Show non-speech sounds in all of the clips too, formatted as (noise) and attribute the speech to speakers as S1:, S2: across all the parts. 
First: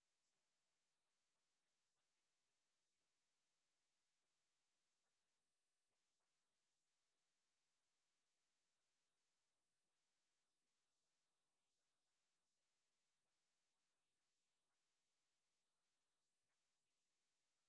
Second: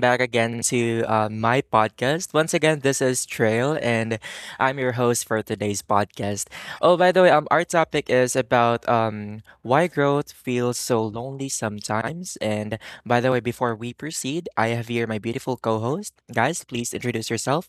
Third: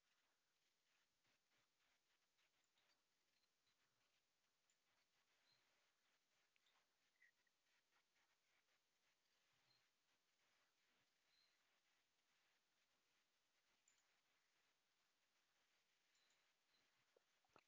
S1: back again to my podcast. Once again, this is Trail, and I'm your host for today's podcast. Oh, by the way, our topic is about why growth feels so lonely sometimes. And by the way, before we proceed, I have here my beautiful co-host. Guys, please introduce yourself.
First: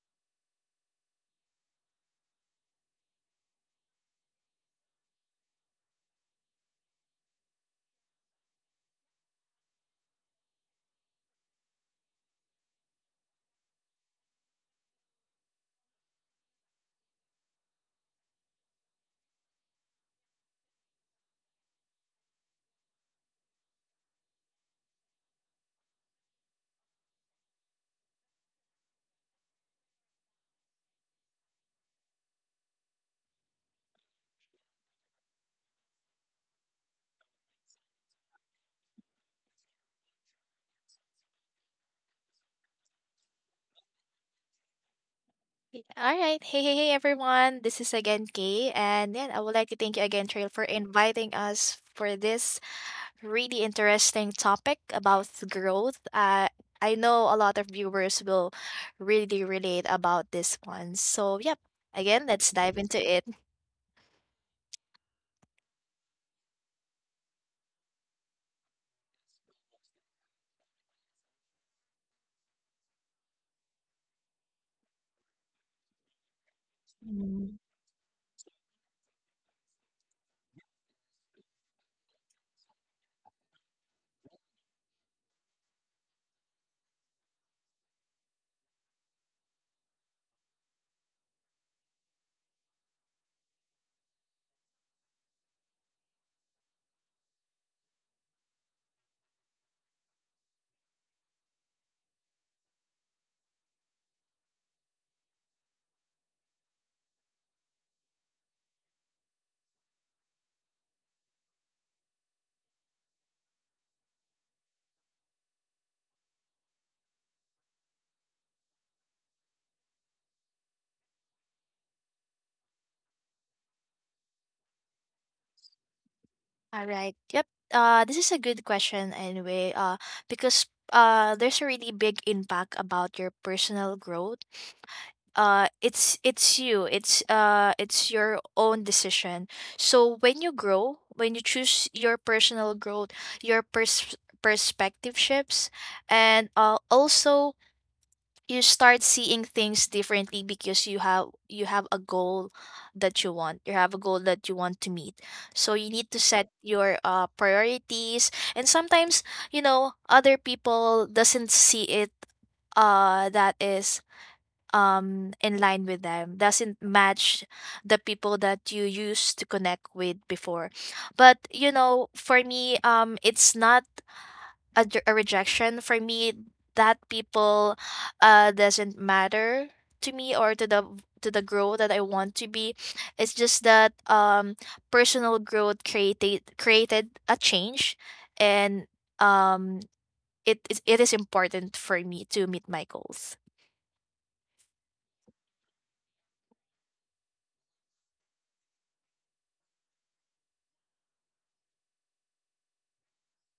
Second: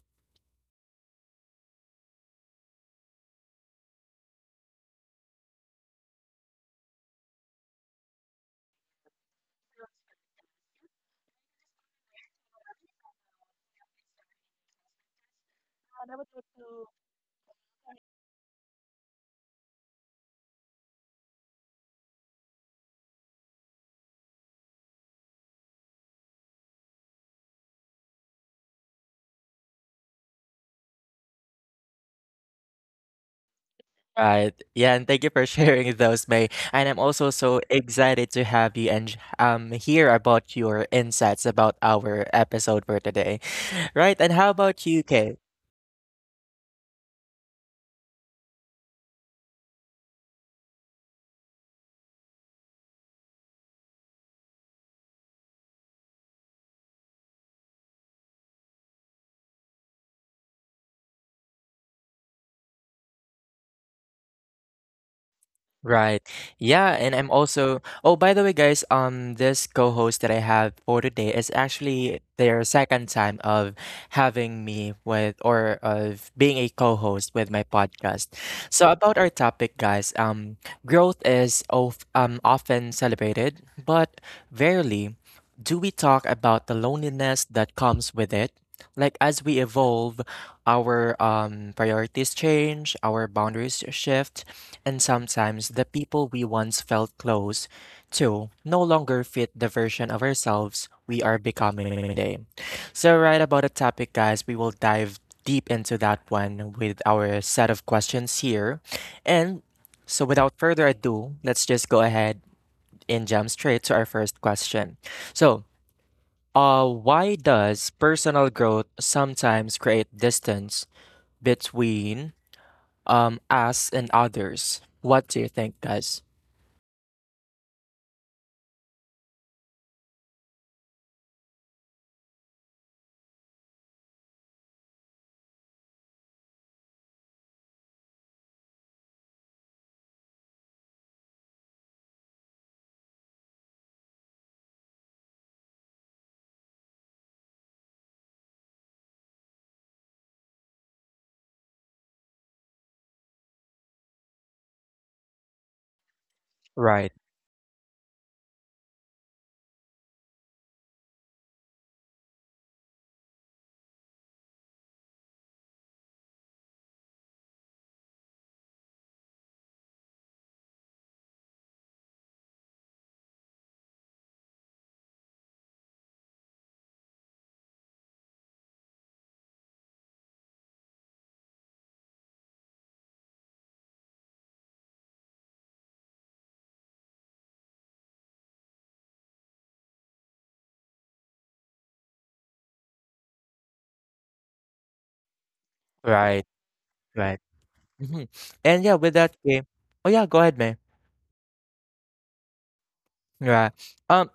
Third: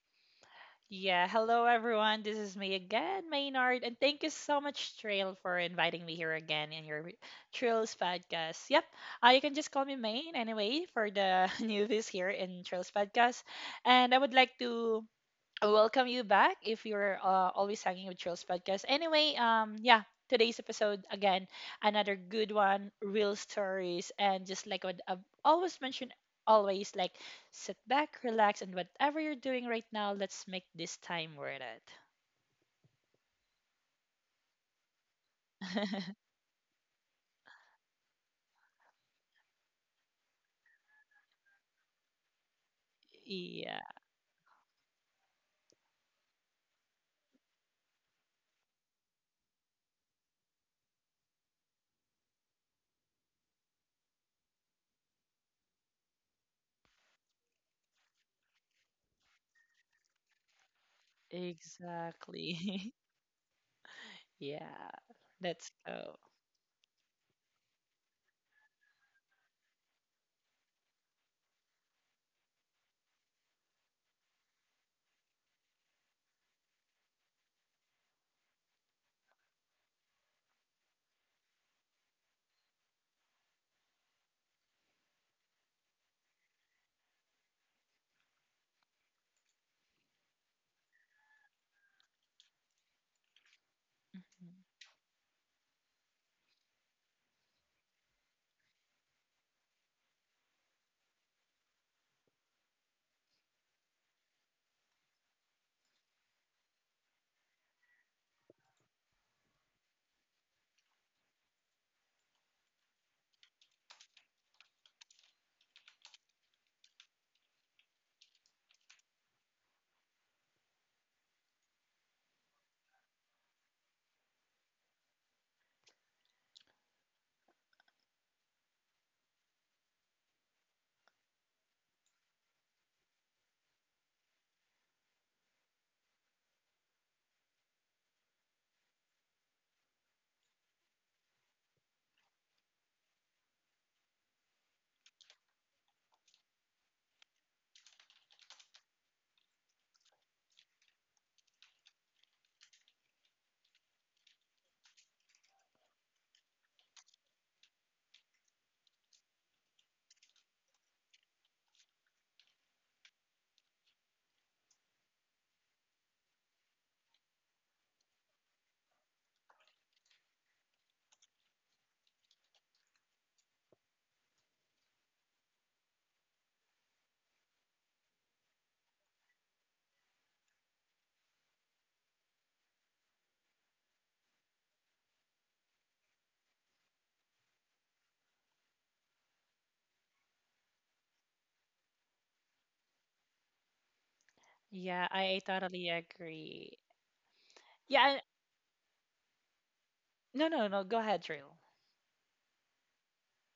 S2: Yeah, hello everyone. This is me again, Maynard, and thank you so much, Trail, for inviting me here again in your Trails podcast. Yep, you can just call me Main anyway for the (laughs) newbies here in Trails podcast. And I would like to I welcome you back if you're always hanging with Trills Podcast. Anyway, yeah, today's episode again, another good one, real stories, and just like what I've always mentioned, always like sit back, relax, and whatever you're doing right now, let's make this time worth it.
S1: Right. Yeah, and thank you for (laughs) sharing those, May. And I'm also so excited to have you and hear about your insights about our episode for today. Right, and
S2: Yeah,
S1: how about you, Kay?
S3: Yeah, all right. Hey, hey, hey, everyone. This is again Kay. And yeah, I would like to thank you again, Trail, for inviting us for this really interesting topic about growth. I know a lot of viewers will really relate about this one. So, yep. Again, let's dive
S2: exactly.
S3: into it.
S2: (laughs) Yeah,
S1: Right.
S2: let's go.
S1: Yeah, and I'm also Oh, by the way, guys, this co-host that I have for today is actually their second time of having me with or of being a co-host with my podcast. So about our topic, guys, growth is of often celebrated, but rarely do we talk about the loneliness that comes with it, like as we evolve, our priorities change, our boundaries shift, and
S2: Mhm.
S1: sometimes the people we once felt close to no longer fit the version of ourselves we are becoming today. So, right about the topic, guys, we will dive deep into that one with our set of questions here. And so, without further ado, let's just go ahead and jump straight to our first question. So, why does personal growth sometimes create distance between us and others? What do you think, guys?
S3: All right. Yep. This is a good question anyway. Because there's a really big impact about your personal growth, it's your own decision. So when you grow, when you choose your personal growth, your perspective shifts, and also you start seeing things differently because you have a goal that you want, you have a goal that you want to meet. So you need to
S1: Right,
S3: set your priorities, and sometimes you know other people doesn't see it, that is in line with them, doesn't match the people that you used to connect with before. But you know, for me, it's not a rejection for me that people doesn't matter to me or to the growth that I want to be. It's just that personal growth created a change, and um it is important for me to meet my goals.
S2: Yeah, I
S1: right,
S2: totally
S1: right.
S2: agree.
S1: hmm
S2: Yeah,
S1: And yeah, with that game. Oh yeah, go ahead, man.
S2: no, no, no, go ahead, Trill.
S1: Yeah. Um.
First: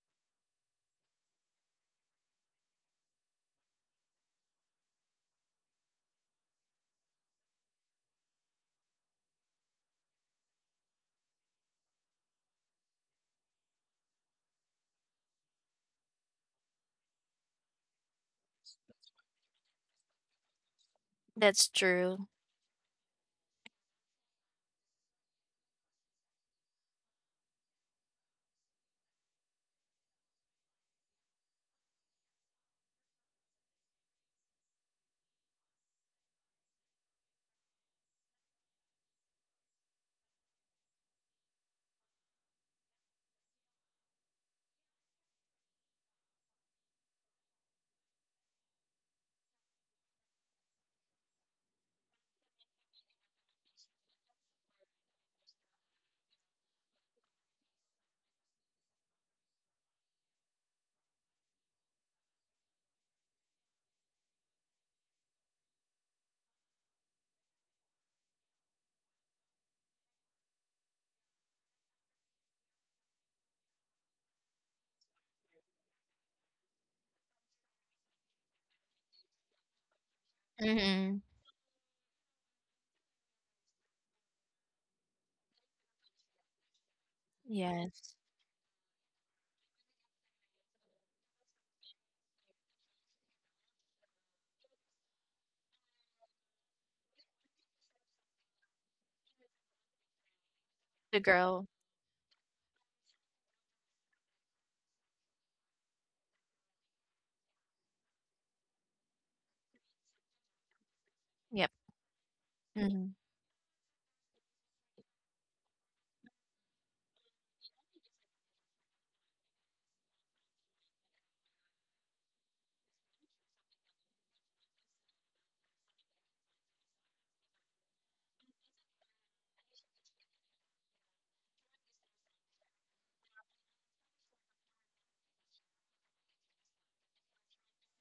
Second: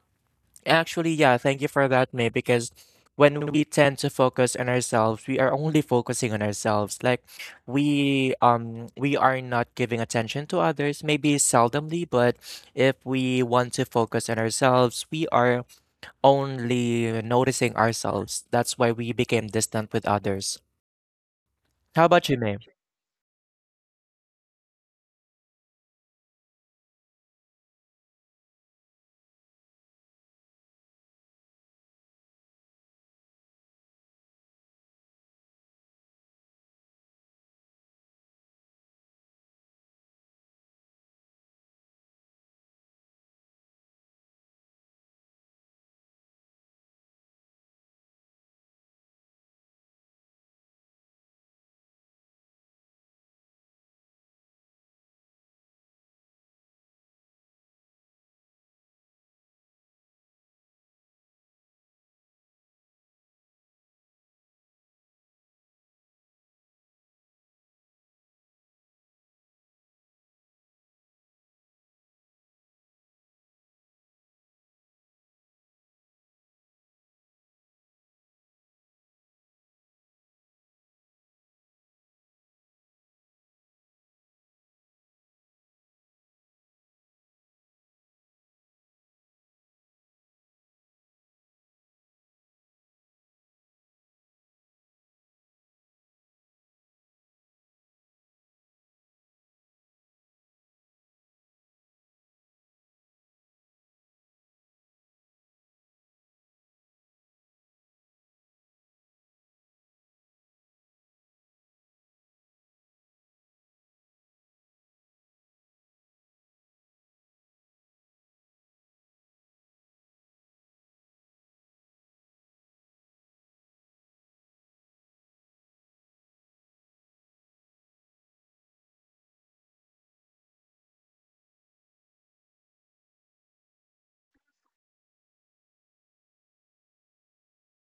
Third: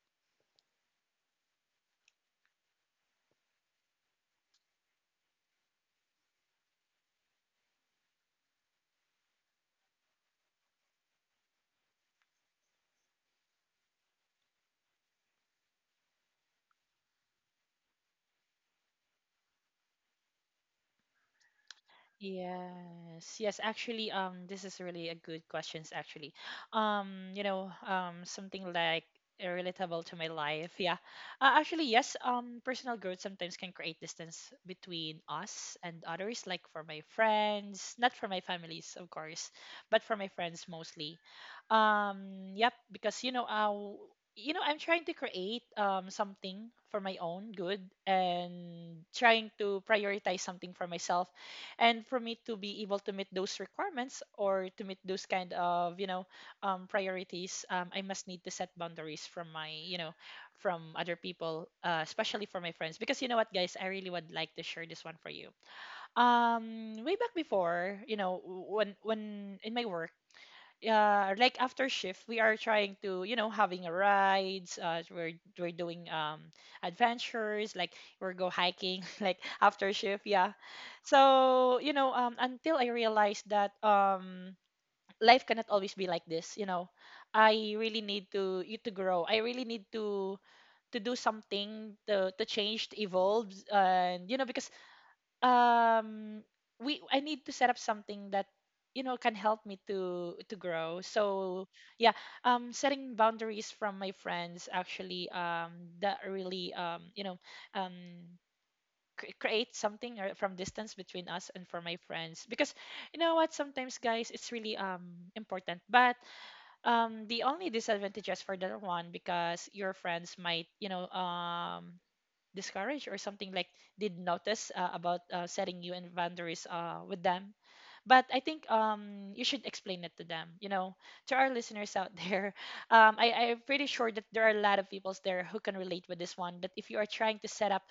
S1: Actually, yeah, thank you for that, May, because when we tend to focus on ourselves, we are only focusing on ourselves. Like, we are not giving attention to others, maybe seldomly, but if we want to focus on ourselves, we are only noticing ourselves. That's why we became distant with others.
S3: That's
S1: How
S3: true.
S1: about you, May?
S2: Yes, yes, actually, this is really a good questions actually. Something like relatable to my life. Yeah. Actually, yes, personal growth sometimes can create distance between us and others, like for my friends, not for my families, of course, but for my friends mostly. Yep, because I'm trying to create something for my own good and trying to prioritize something for myself, and for me to be able to meet those requirements or to meet those kind of, priorities, I must need to set boundaries from my, from other people, especially for my friends. Because you know what, guys, I really would like to share this one for you. Way back before, when in my work, like after shift, we are trying to, having a rides. We're doing adventures, like we're go hiking, (laughs) like after shift, yeah.
S3: Mm-hmm.
S2: So, until I realized that, life cannot always be like this. You know, I really
S3: Yes.
S2: need to you to grow. I really need to do something to change, to evolve, and because um we I need to set up something that, can help me to grow.
S3: The girl.
S2: So yeah, setting boundaries from my friends actually, that really, um create something or from distance between us and
S3: Yep.
S2: for my friends. Because
S3: Hmm.
S2: you know what, sometimes, guys, it's really, important. But the only disadvantages for that one, because your friends might, discouraged or something, like did notice, about, setting you in boundaries, with them. But I think, you should explain it to them, to our listeners out there. (laughs) I'm pretty sure that there are a lot of people there who can relate with this one, that if you are trying to set up,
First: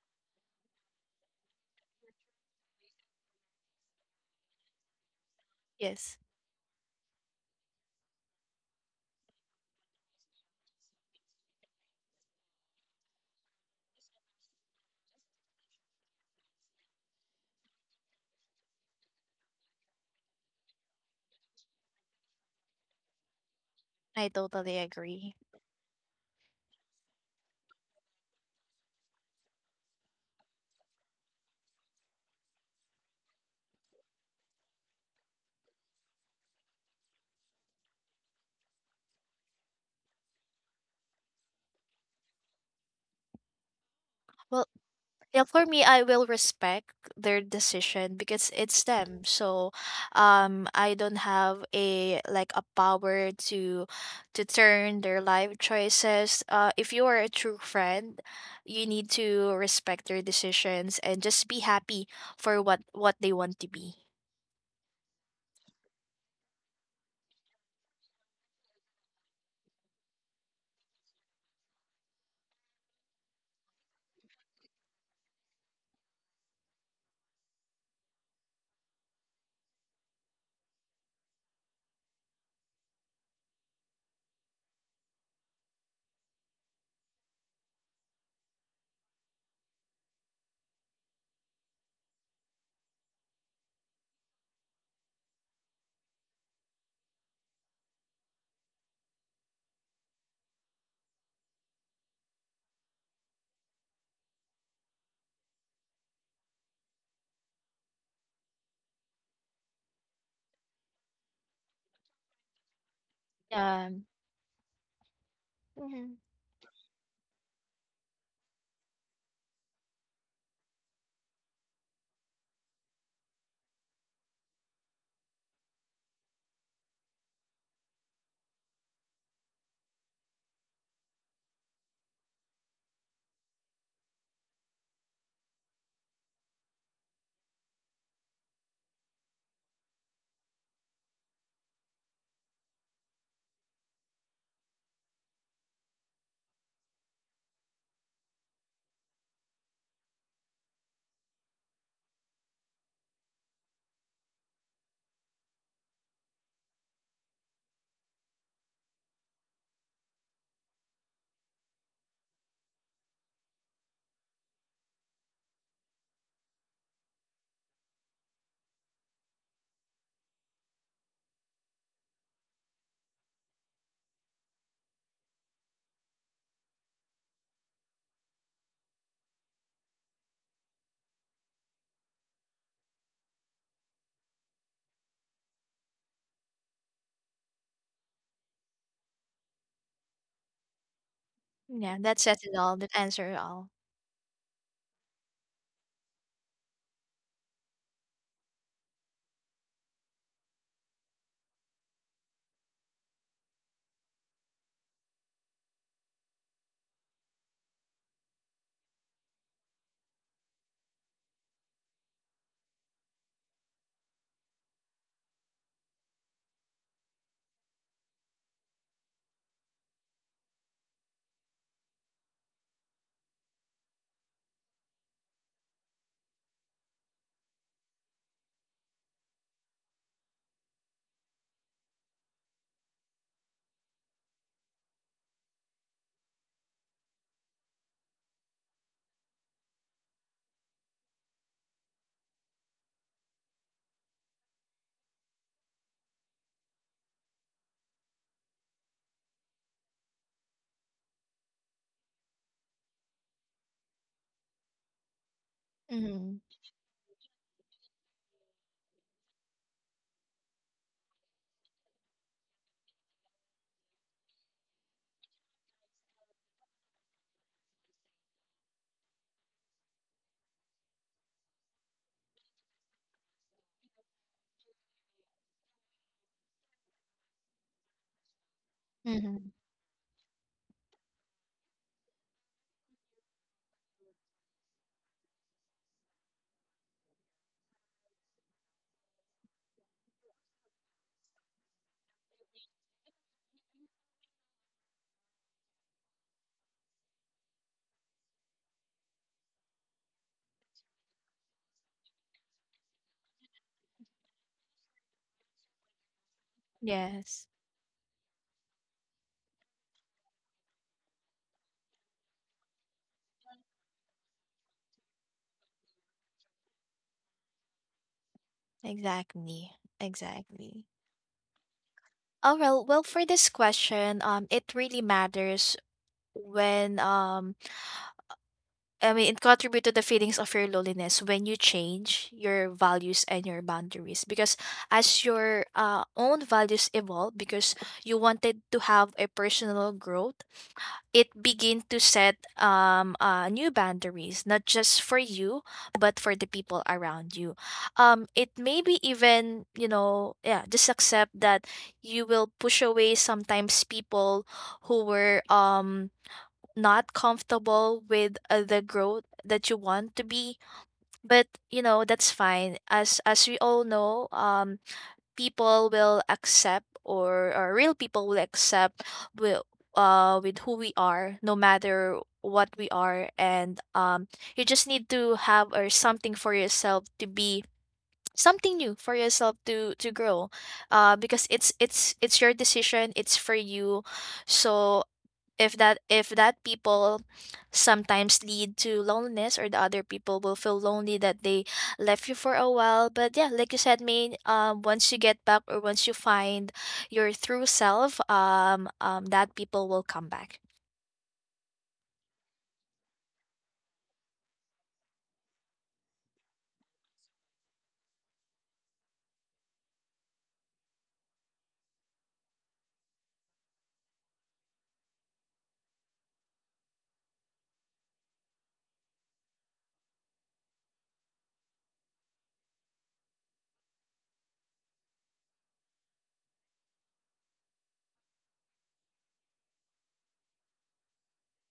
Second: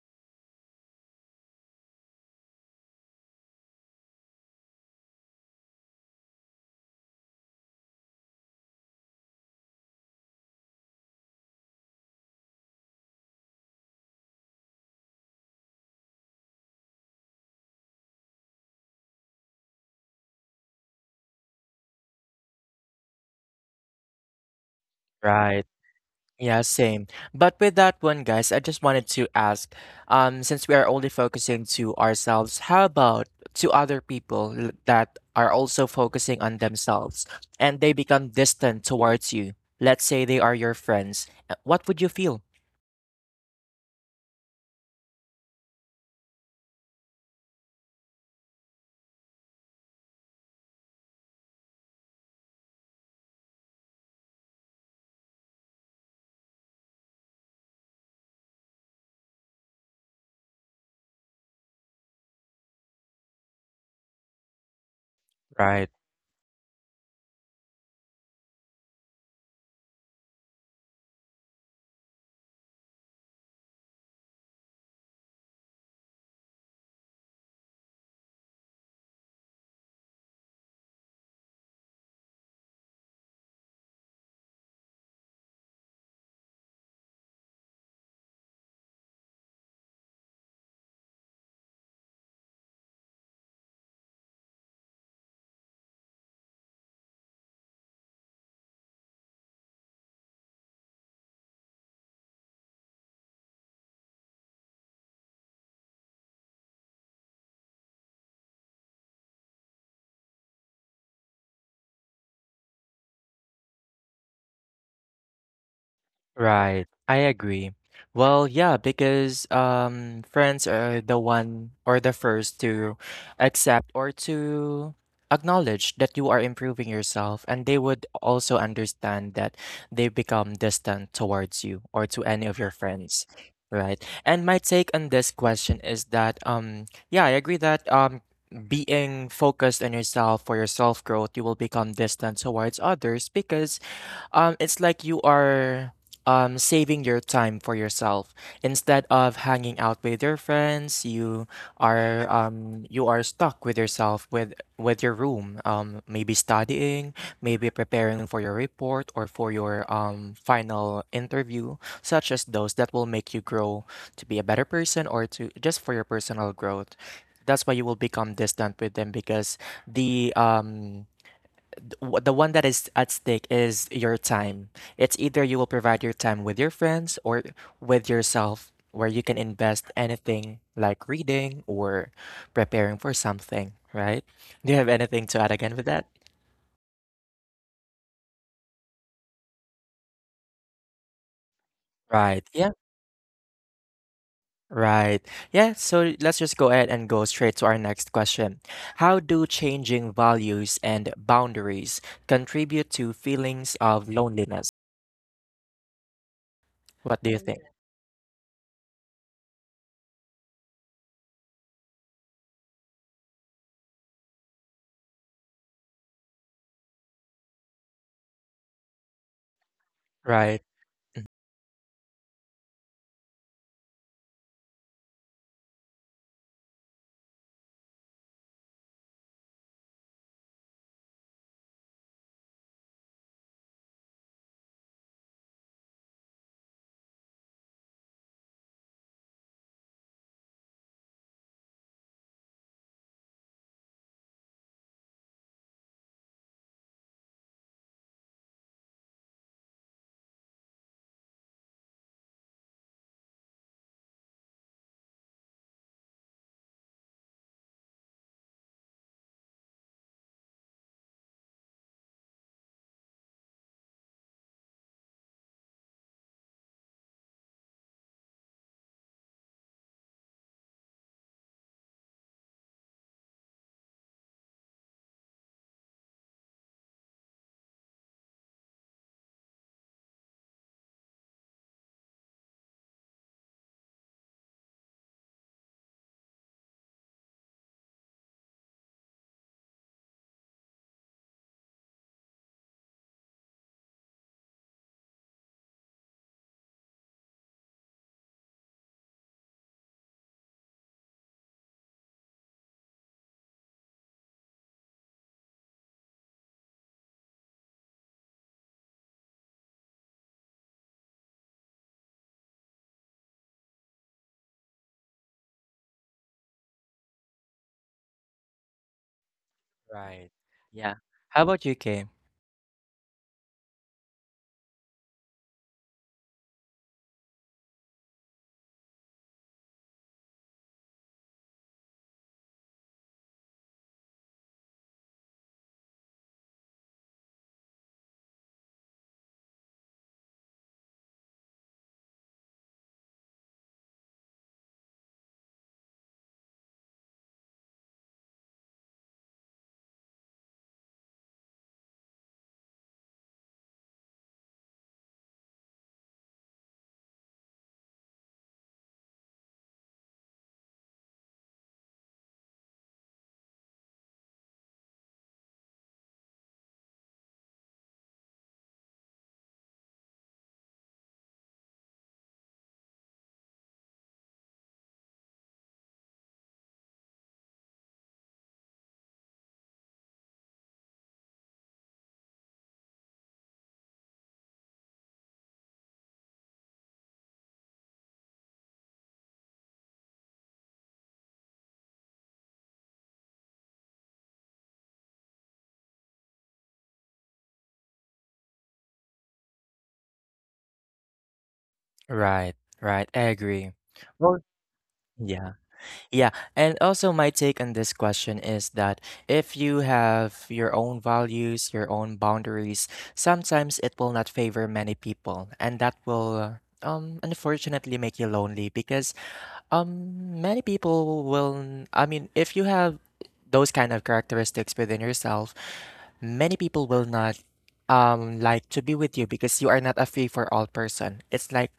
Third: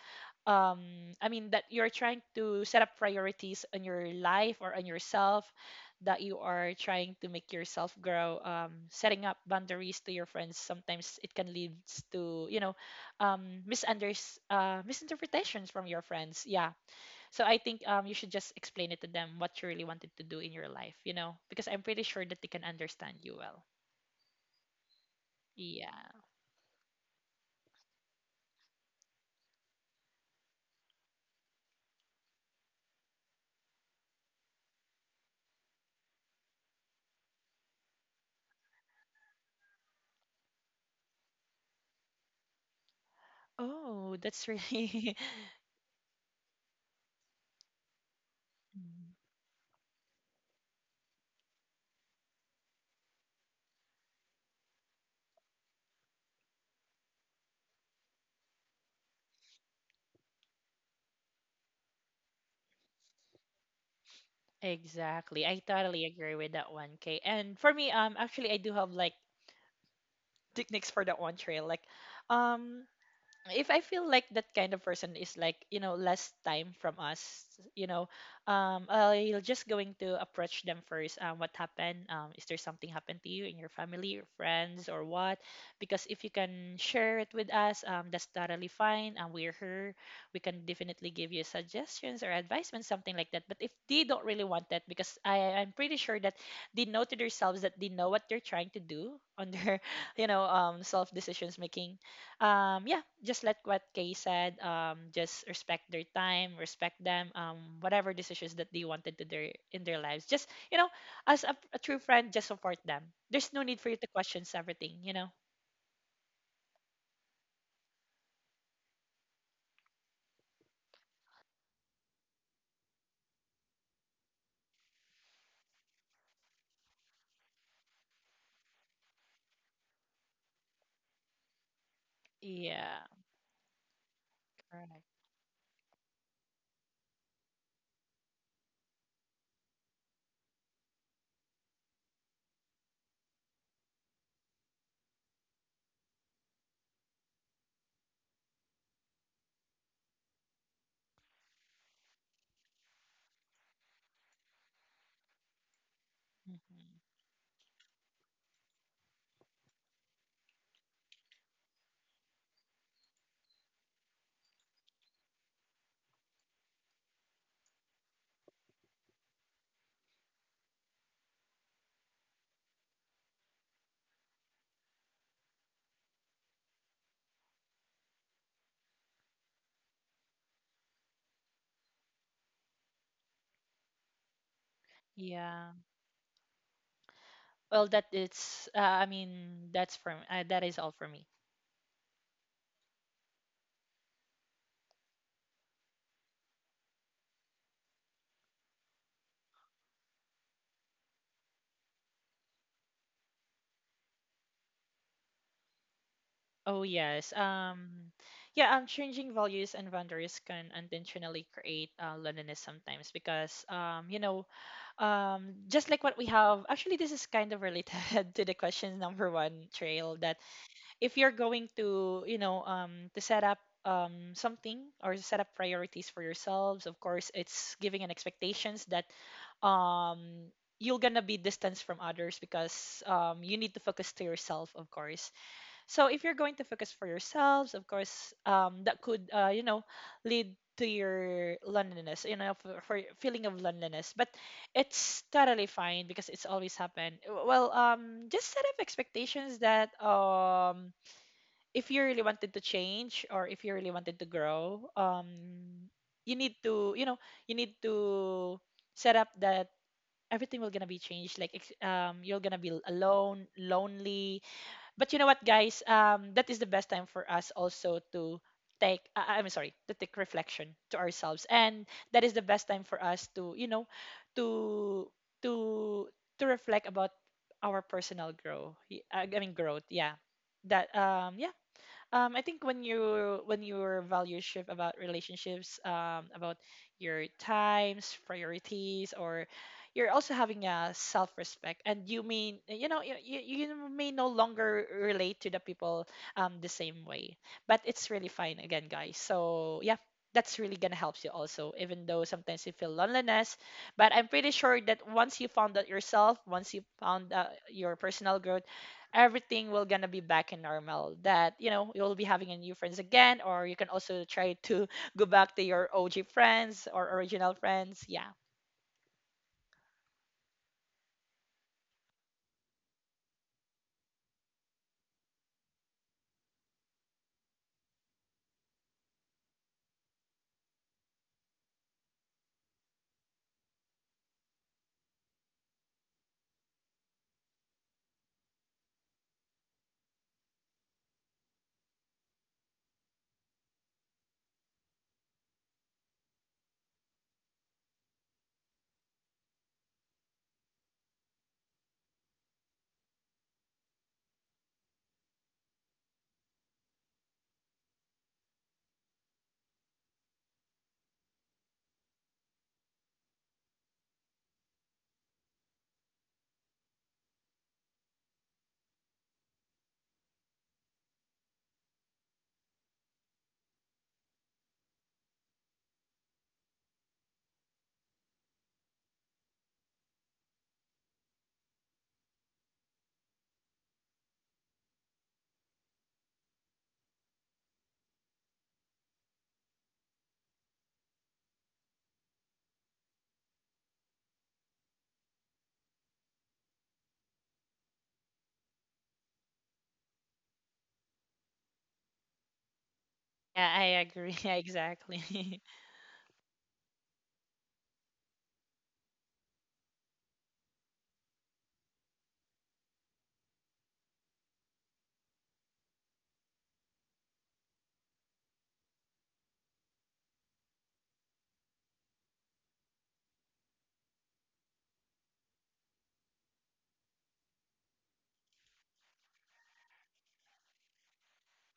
S2: I mean, that you're trying to set up priorities on your life or on yourself,
S3: Yes,
S2: that you are trying to make yourself grow. Setting up boundaries to your friends, sometimes it can lead to, misunders misinterpretations from your friends, yeah. So I think, you should just explain it to them what you really wanted to do in your life, because I'm pretty sure that they can understand you well.
S3: I totally agree.
S1: Right.
S2: Yeah.
S1: Yeah, same. But with that one, guys, I just wanted to ask, since we are only focusing to ourselves, how about to other people that are also focusing on themselves and they become distant towards you? Let's say they are your friends. What would you feel?
S2: Oh, that's
S3: Well,
S2: really
S3: yeah,
S2: (laughs)
S3: for me, I will respect their decision because it's
S2: Mm,
S3: them. So, I don't have a like a power to turn their life choices. If you are a true friend, you need to respect their decisions and just be happy for what they want to be.
S2: exactly. I
S1: Right.
S2: totally agree with that one, K. And for me, actually, I do have like techniques for that one, Trail. Like, um if I feel like that kind of person is like, less time from us, you know, I'll just going to approach them first. What happened? Is there something happened to you in your family or friends or what? Because if you can share it with us, that's totally fine. We're here. We can definitely give you suggestions or advisements, something like that. But if they don't really want that, because I'm pretty sure that they know to themselves, that they know what they're trying to do on their, (laughs) self decisions making. Yeah, just let what Kay said, just respect their time, respect them, whatever decisions that they wanted to their in their lives. Just, you know as a true friend, just support them. There's no need for you to
S3: Um,
S2: question everything.
S3: mhm.
S1: Right, I agree. Well, yeah, because friends are the one or the first to accept or to acknowledge that you are improving yourself, and they would also understand that they become distant towards you or to any of your
S2: Yeah.
S1: friends, right? And my take on
S2: Correct.
S1: this question is that yeah, I agree that being focused on yourself for your self growth, you will become distant towards others because it's like you are saving your time for yourself instead of hanging out with your friends. You are stuck with yourself with your room. Maybe
S2: Mhm.
S1: studying, maybe preparing for your report or for your final interview, such as those that will make you grow to be a better person or to just for your personal growth. That's why you will become distant with them because the um the one that is at stake is your time. It's either you will provide your time with your friends or with yourself, where you can invest anything like reading or preparing for something, right? Do you have anything to add
S2: Yeah,
S1: again with that?
S2: well, that it's, I mean, that's from, that is all for me.
S3: Yeah, that says
S1: Right.
S3: it
S1: Yeah.
S3: all. That answers it all.
S1: Right. Yeah. So let's just go ahead and go straight to our next question. How do changing values and boundaries contribute to feelings of loneliness?
S2: Oh,
S1: What do
S2: yes.
S1: you think?
S2: Yeah, changing values and boundaries can unintentionally create, loneliness sometimes. Because, just like what we have, actually, this is kind of related (laughs) to the question number one, Trail, that
S1: Right.
S2: if you're going to, to set up, something, or set up priorities for yourselves, of course it's giving an expectations that, um you're gonna be distanced from others, because you need to focus to yourself, of course. So if you're going to focus for yourselves, of course, that could, lead to your loneliness, for your feeling of loneliness. But it's totally fine, because it's always happened. Well, just set up expectations that, if you really wanted to change, or if you really wanted to grow, you
S3: Mm-hmm.
S2: need to you know you need to set up that everything will gonna be changed. Like, you're gonna be alone, lonely, but you know what, guys? That is the best time for us also to take. I'm sorry, to take reflection to ourselves, and that is the best time for us to, you know, to to to reflect about our personal growth. I
S3: Mm-hmm.
S2: mean, growth. Yeah. That, yeah, I think when your values shift about relationships, about your times, priorities, or you're also having a self-respect, and you mean you know you, you you may no longer relate to the people, the same way, but it's really fine again, guys. So yeah. That's really gonna help you also, even though sometimes you feel loneliness. But I'm pretty sure that once you found out yourself, once you found,
S3: Yes,
S2: your personal growth, everything will gonna be back in normal, that, you'll be having a new friends again, or you can also try to (laughs) go back to your og friends or original friends, yeah.
S3: exactly,
S1: Right.
S3: exactly.
S1: Yeah. How about you, Kim?
S3: Oh well, well for this question, it really matters when I mean it contribute to the feelings of your loneliness when you change your values and your boundaries, because as your own values evolve, because you wanted to have a personal growth, it begin to set new boundaries not just for you but for the people around you. It may be even you know, yeah, just accept that you will push away sometimes people who were not comfortable with the growth that you want to be. But you know, that's fine. As we all know, people will accept, or real people will accept, will with who we are no matter what we are. And you just need to have or something for yourself to be something new for yourself to grow, because it's your decision, it's for you. So if that people sometimes lead to loneliness, or the other people will feel lonely that they left you for a while. But yeah, like you said, main, once you get back, or once you find your true self, um, that people will come back.
S1: Right, right. I agree.
S2: Yeah, I agree.
S1: Well,
S2: (laughs) Yeah,
S1: yeah,
S2: exactly.
S1: yeah. And also, my take on this question is that if you have your own values, your own boundaries, sometimes it will not favor many people, and that will, unfortunately make you lonely because many people will, I mean, if you have those kind of characteristics within yourself, many people will not like to be with you because you are not a free for all person. It's like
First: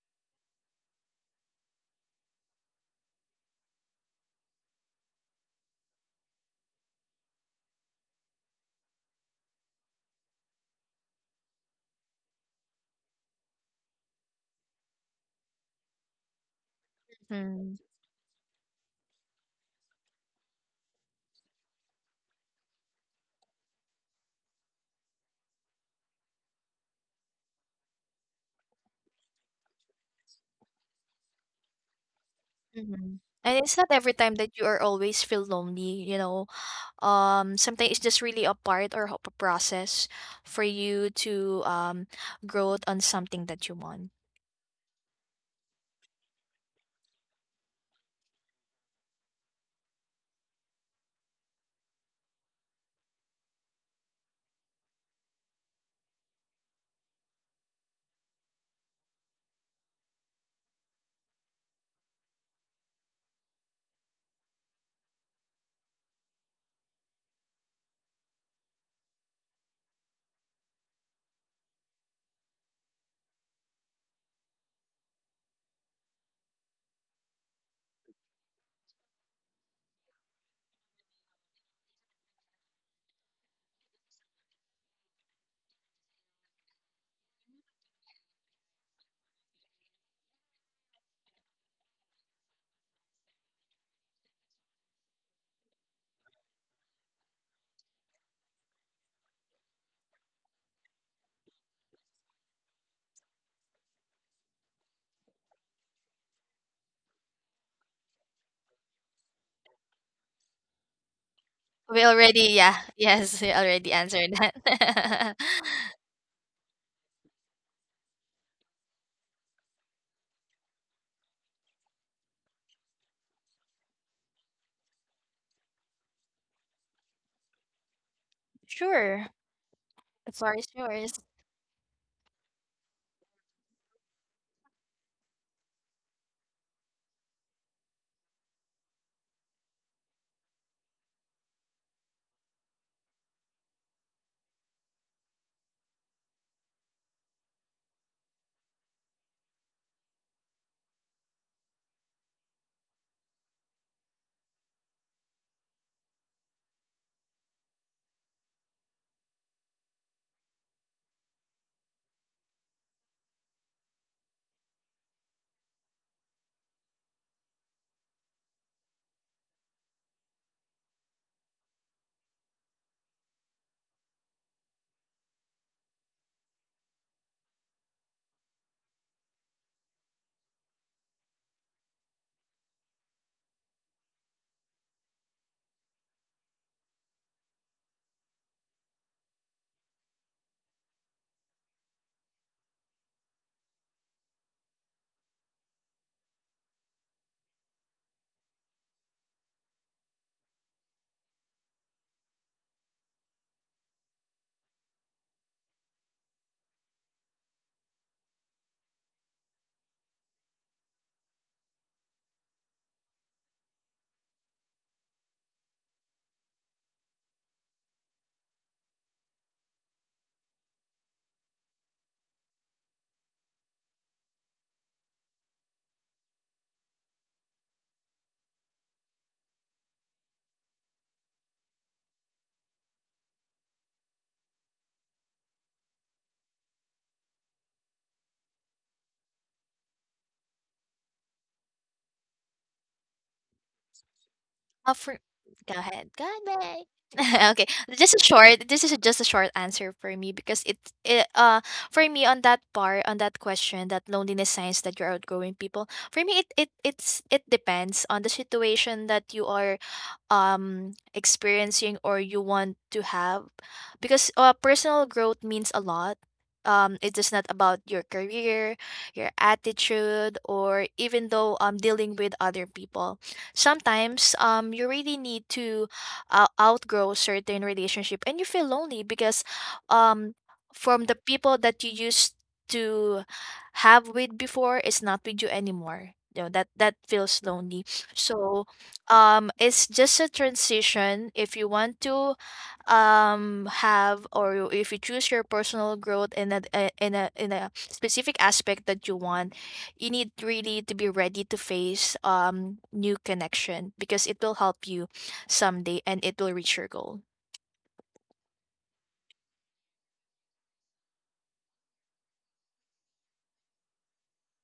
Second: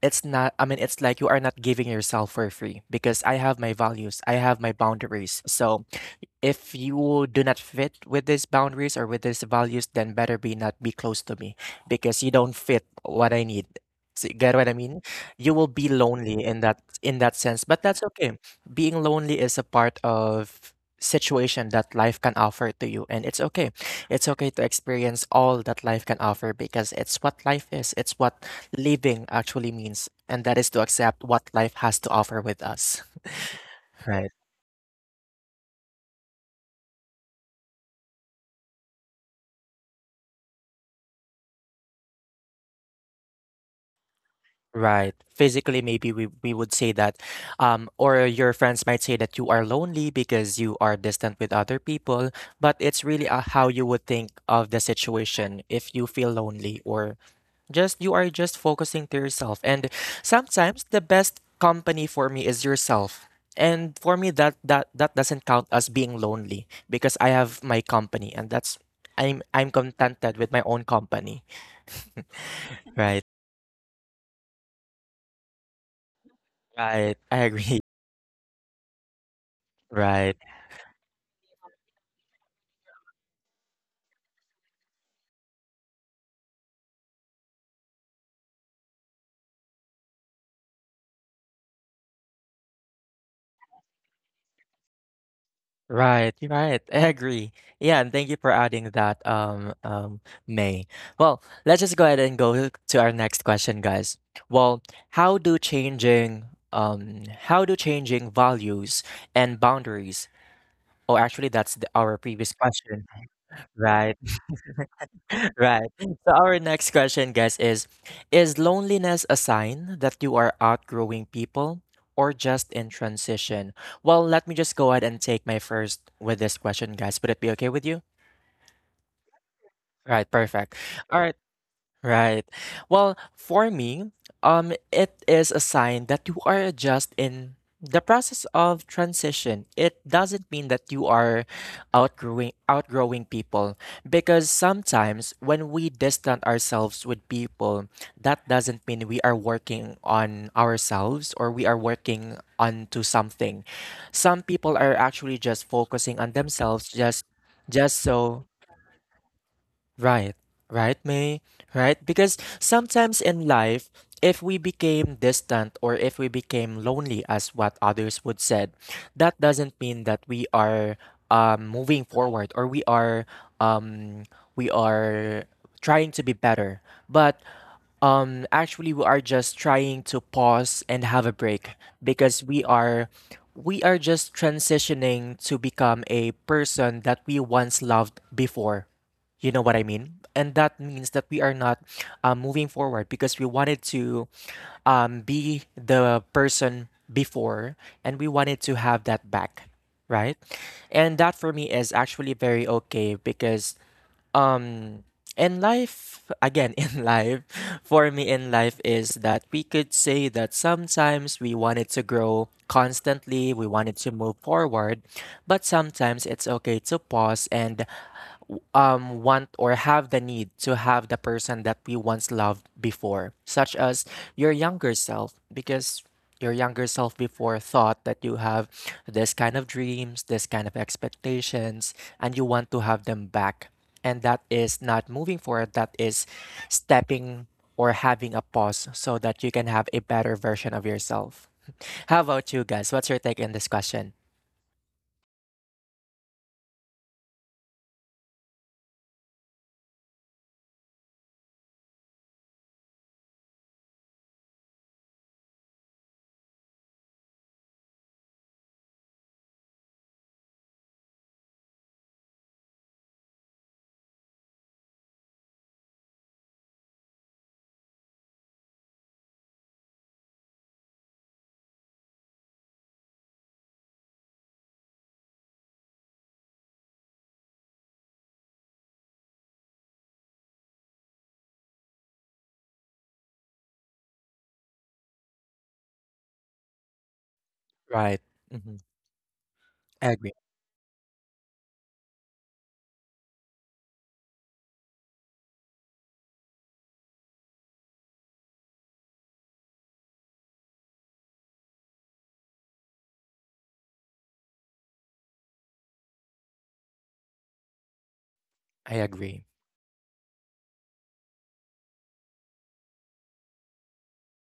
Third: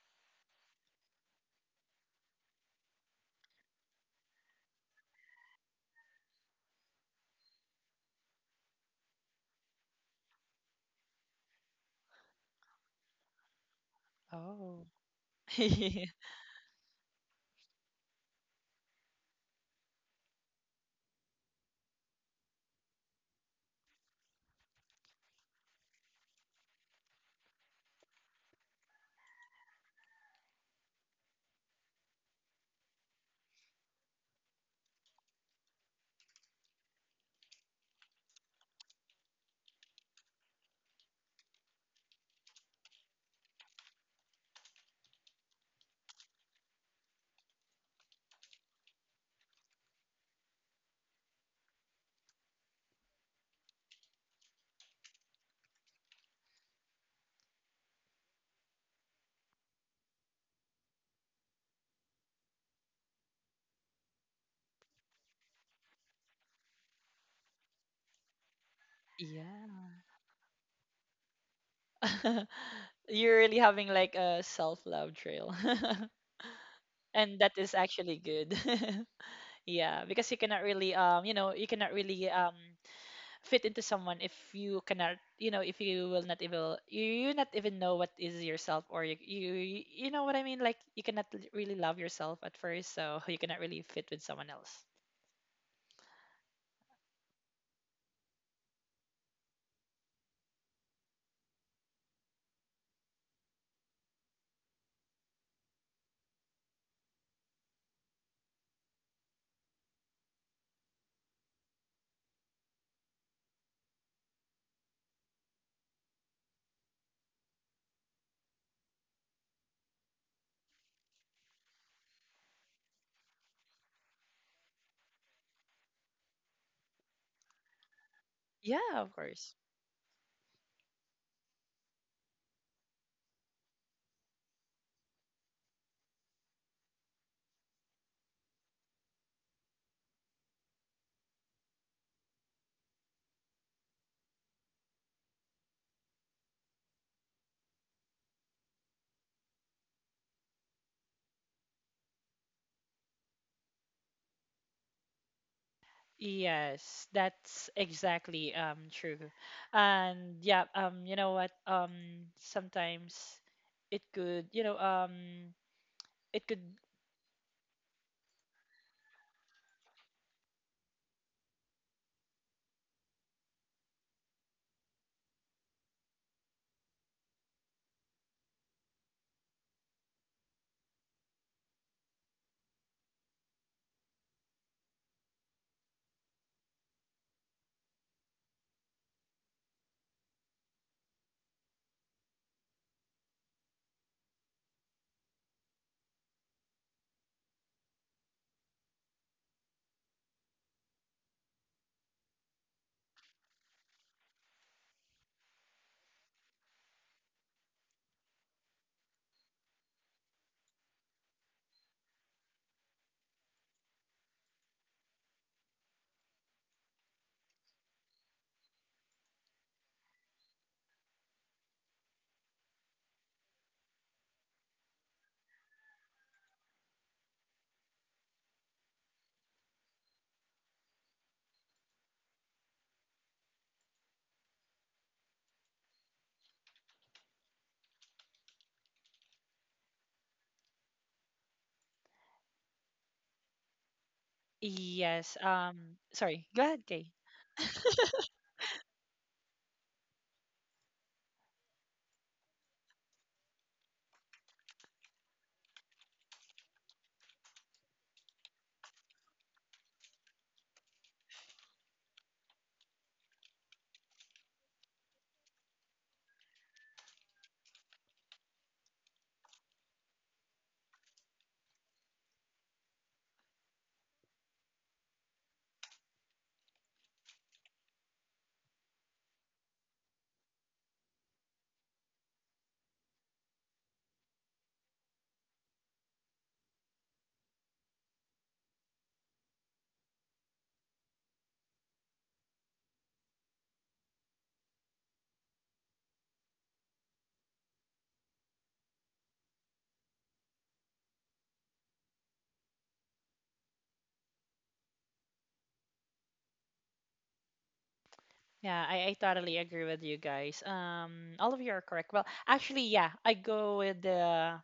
S1: it's not, I mean, it's like you are not giving yourself for free because I have my values, I have my boundaries. So if you do not fit with these boundaries or with these values, then better be not be close to me because you don't fit what I need. So
S2: (laughs)
S1: you get what I
S2: Oh.
S1: mean?
S2: (laughs)
S1: You will be
S2: Yeah.
S1: lonely in that sense,
S3: Mm-hmm.
S1: but that's okay. Being lonely is a part of situation that life can offer to you, and it's okay. It's okay to experience all that life can offer because it's what life is. It's what living actually means, and that is to accept what life has to offer with us.
S3: And it's not every
S1: Right.
S3: time that you are always feel lonely, you know. Sometimes it's just really a part or a process for you to grow on something that you want.
S1: Right. Physically, maybe we would say that, or your friends might say that you are lonely because you are distant with other people, but it's really how you would think of the situation if you feel lonely or just you are just focusing to yourself. And sometimes the best company for me is yourself. And for me, that doesn't count as being lonely because I have my company, and that's I'm contented with my own company. (laughs)
S2: (laughs)
S1: Right.
S2: You're really having like a self-love, Trail. (laughs)
S1: Right.
S2: And
S1: I
S2: that is
S1: agree.
S2: actually good. (laughs)
S1: (laughs)
S2: Yeah, because you
S1: Right.
S2: cannot really, fit into someone, if you cannot, if you will not even, you not even know what is yourself, or you you know what I mean. Like, you cannot really love yourself at first, so (laughs) you cannot really fit with someone else.
S1: Right, right. I agree. Yeah, and thank you for adding that, May. Well, let's just go ahead and go to our next question, guys. Well, how do changing, how do changing values and boundaries, oh, actually, that's
S3: We
S1: our previous
S3: already, yeah, (laughs)
S1: question.
S3: yes, we
S1: (laughs)
S3: already
S1: Right.
S3: answered that.
S1: Right. So our next question, guys, is loneliness a sign that you are outgrowing people or just in transition? Well, let me just go ahead and take my first with this question, guys. Would it be okay with you?
S3: (laughs)
S2: Yeah, of
S3: Sure,
S2: course.
S1: Right,
S3: the floor is
S1: perfect.
S3: yours.
S1: All right. Right. Well, for me, it is a sign that you are just in the process of transition. It doesn't mean that you are outgrowing people because sometimes when we distance ourselves with people, that doesn't mean we are working on ourselves or we are working onto something. Some people are actually just focusing on themselves
S2: Yes, that's
S1: just so
S2: exactly, true.
S1: Right,
S2: And yeah,
S1: right,
S2: you know
S1: May,
S2: what,
S1: right? Because sometimes
S2: sometimes
S1: in life,
S2: it
S1: if
S2: could,
S1: we became distant or if we
S2: it could.
S1: became lonely, as what others would said, that doesn't mean that we are moving forward or we are um, we are trying to be better. But actually, we are just trying to pause and have a break because we are just transitioning to become a person that we once loved before, you know what I mean? And that means that we are not moving forward because we wanted to be the person before and we wanted to have that back, right? And that for me is actually very okay because um, in life, again, (laughs) in life, for me in life is that we could say that sometimes we wanted to grow constantly, we wanted to move forward, but sometimes it's okay to pause and want or have the need to have the person that we once loved before, such as your younger self, because your younger self before thought that you have this kind of dreams, this kind of expectations, and you want to have them back. And that is not moving forward, that is stepping or having a pause so that you can have a better version of yourself. How about you guys? What's your take on this question?
S3: Uh, for,
S2: Yes,
S3: Go ahead, go ahead,
S2: sorry, go ahead,
S3: babe.
S2: Kay.
S3: (laughs) Okay, just a short. This is just a short answer for me because it, uh, for me on that part, on that question, that loneliness signs that you're outgrowing people. For me, it depends on the situation that you are experiencing or you want to have, because personal growth means a lot. It's just not about your career, your attitude, or even though dealing with other people. Sometimes you really need to outgrow certain relationship, and you feel lonely because um from the people that you used to have with before is not with you anymore. You know, that that feels lonely.
S1: Right.
S3: So
S1: hmm
S3: it's
S1: I
S3: just a
S1: agree.
S3: transition. If you want to have, if you choose your personal growth in a in a specific aspect that you want, you need really to be ready to face new connection because it will help you someday, and it will reach your goal.
S2: Yeah,
S1: I
S2: I
S1: agree.
S2: totally agree with you guys. All of you are correct. Well, actually, yeah, I go with the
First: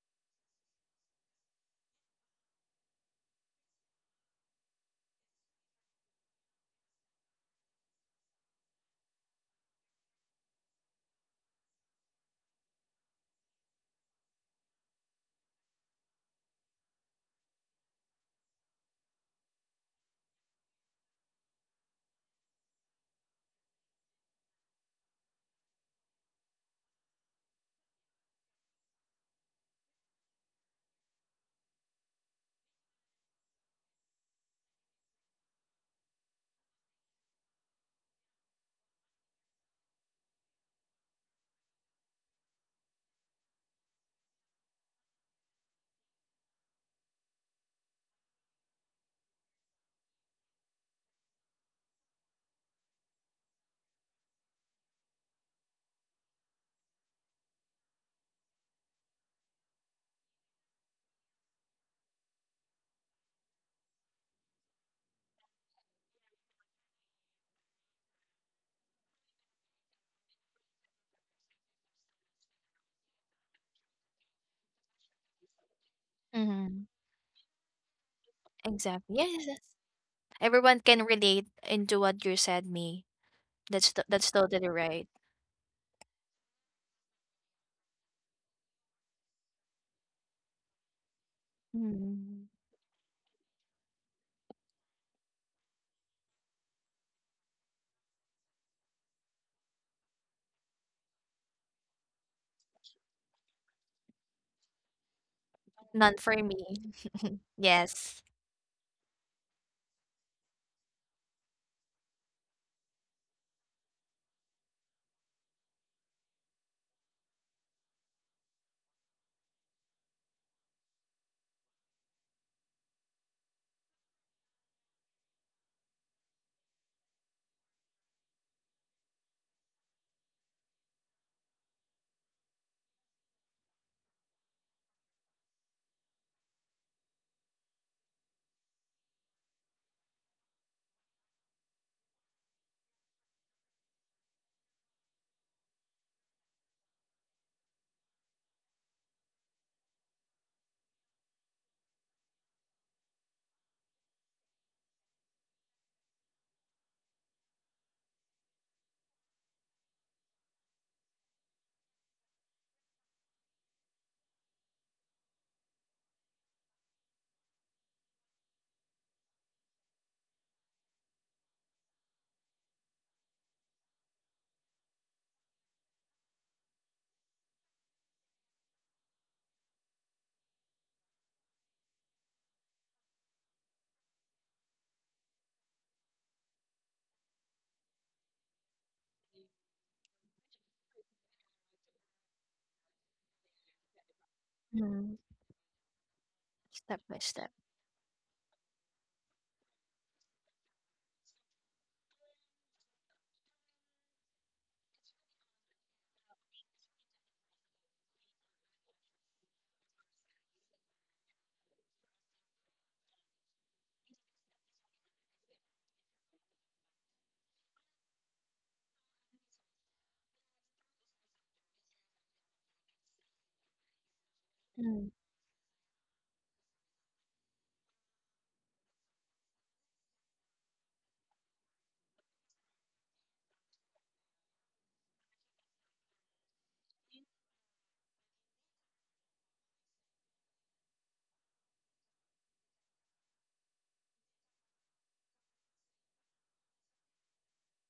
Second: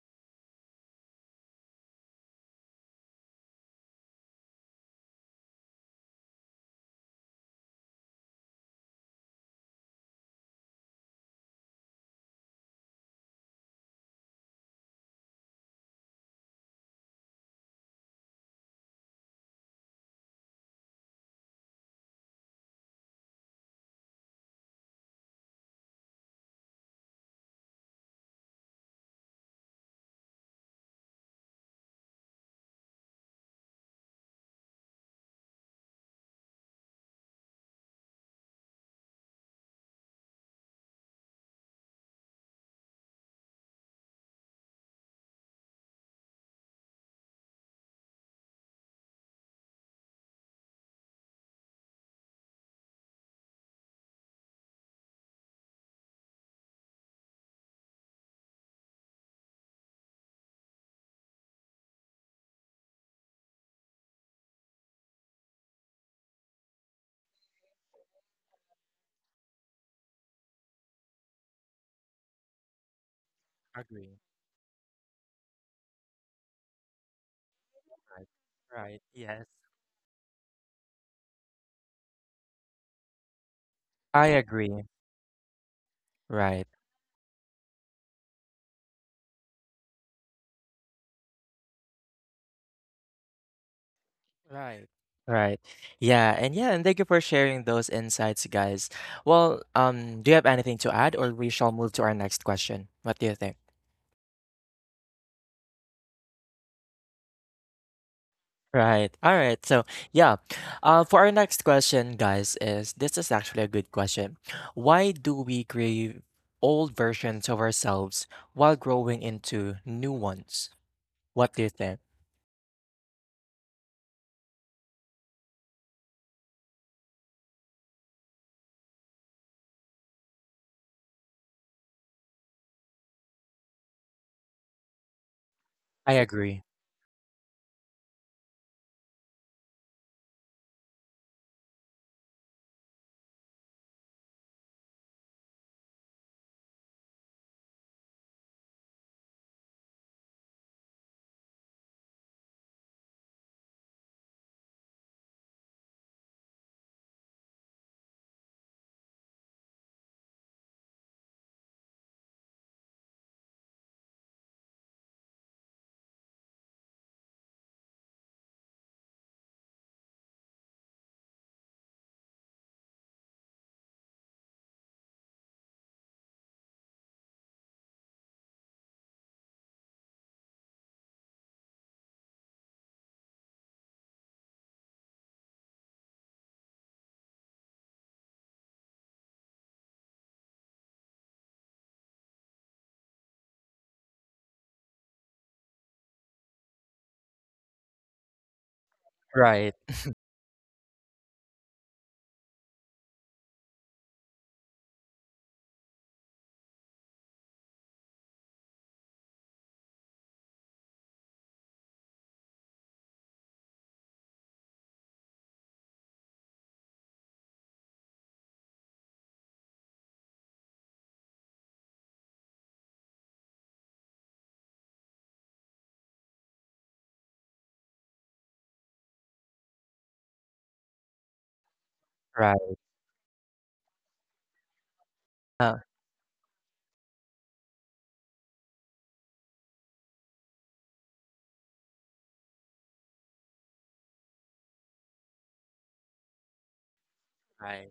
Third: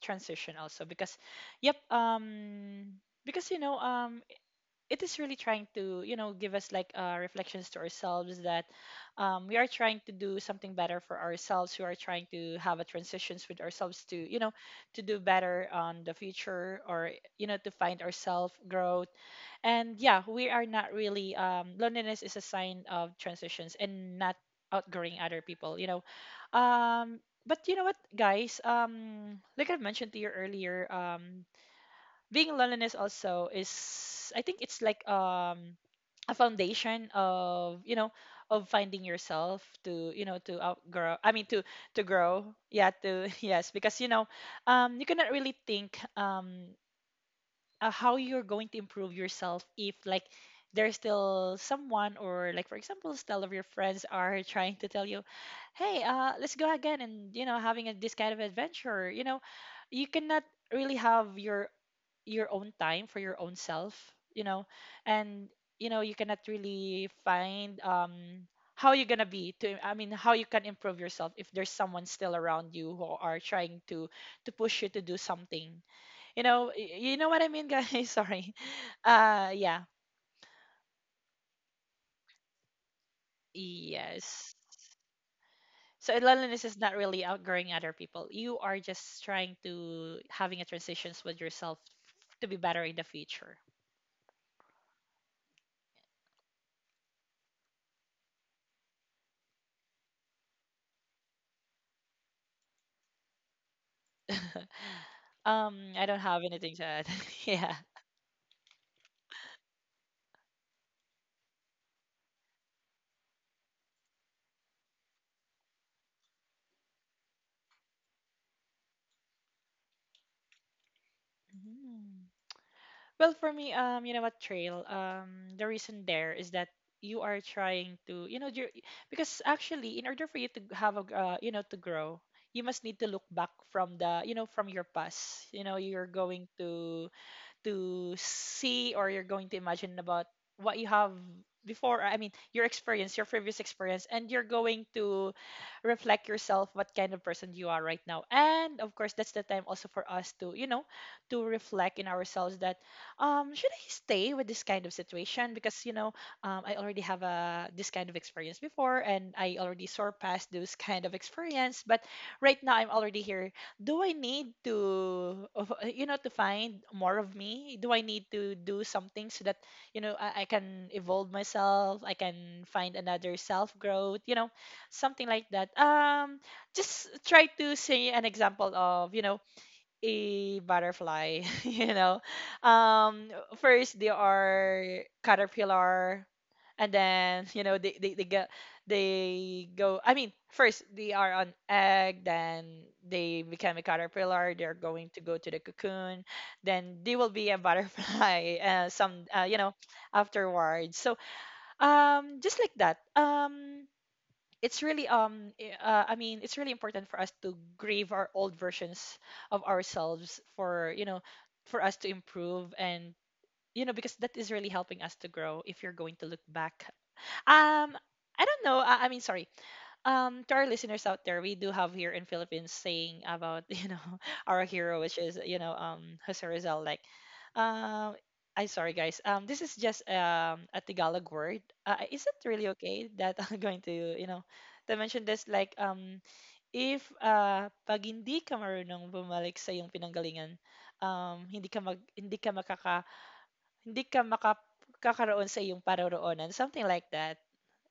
S2: transition also, because, yep, because it is really trying to, give us like, reflections to ourselves, that, we are trying to do something better for ourselves. We are trying to have a transitions with ourselves, to, to do better on the future, or, to find ourselves growth. And yeah, we are not really, loneliness is a sign of transitions and not outgrowing other people. Um but you know what, guys, like I mentioned to you earlier, being loneliness also is, I think, it's like, a foundation of, of finding yourself, to, to outgrow, I mean, to grow, yeah. To (laughs) yes, because, you cannot really think how you're going to improve yourself, if like there's still someone, or like, for example, still of your friends are trying to tell you, hey, let's go again, and, having this kind of adventure, you cannot really have your own time for your own self, you know and you cannot really find, how you're gonna be to, I mean, how you can improve yourself, if there's someone still around you who are trying to
S1: Agree.
S2: to push you to do something.
S3: Mhm.
S2: You know what I mean, guys. (laughs)
S1: Right.
S2: Sorry.
S1: Right.
S3: Exactly.
S1: Yes.
S3: Yes, yes.
S2: Yeah,
S3: Everyone can relate into what you said, me.
S1: I
S3: That's
S2: yes.
S3: totally
S1: agree.
S3: right.
S2: So loneliness
S1: Right.
S2: is not really outgrowing other people. You are just trying to having a transitions with yourself to
S3: Mm.
S2: be better in the future.
S1: Right. Right. Yeah, and yeah, and thank you for sharing those insights, guys. Well, do you have anything to add, or we shall move to our next question? What do you think?
S2: (laughs) I don't
S3: None for
S2: have anything
S3: me.
S2: to add. (laughs) Yeah.
S3: Yes.
S1: Right. All right. So, yeah, for our next question, guys, is this is actually a good question. Why do we crave old versions of ourselves while growing into new ones? What do you think?
S2: Mhm. Well, for me, you know what, Trail. The reason there is that you are trying to, you know, because actually, in order for you to have a, you know, to grow, you must need to look back from from your past. You know, you're
S1: I
S2: going
S1: agree.
S2: to see, or you're going to imagine about what you have before, your experience, your previous experience, and you're going to reflect yourself what kind of person you are right now. And of course, that's the time also for us to, you know, to reflect in ourselves that should I stay with this kind of situation? Because you know, I already have a this kind of experience before and I already surpassed those kind of experience. But right now I'm already here. Do I need to, you know, to find more of me? Do I need to do something so that, you know, I can evolve myself? I can find another self growth, you know, something like that. Just try to say an example of, you know, a butterfly (laughs) you know, um first they are caterpillar. And then, you know, they get, they go, first they are on egg, then they become a caterpillar, they're going
S3: Mm.
S2: to go to the cocoon, then
S3: Step
S2: they
S3: by
S2: will be
S3: step.
S2: a butterfly. (laughs) Some You
S1: Right.
S2: know, afterwards. So just like that. It's really it's really important for us to grieve our old versions of ourselves for, you know, for us to improve. And you know, because that is really helping us to grow if you're going to look back. um I don't know, I mean, sorry. To our listeners out there, we do have here in Philippines saying about (laughs) you know, our hero,
S3: Mm.
S2: which is, you know, Jose Rizal. Like, um I'm sorry guys, this is just a Tagalog word. Is it really
S1: Right.
S2: okay that (laughs) I'm going to, you know, to mention this? Like,
S1: Uh,
S2: if pag hindi ka marunong bumalik sa iyong pinanggalingan, hindi ka makaka, hindi ka makakakaroon sa iyong paroroonan, something like that.
S1: right.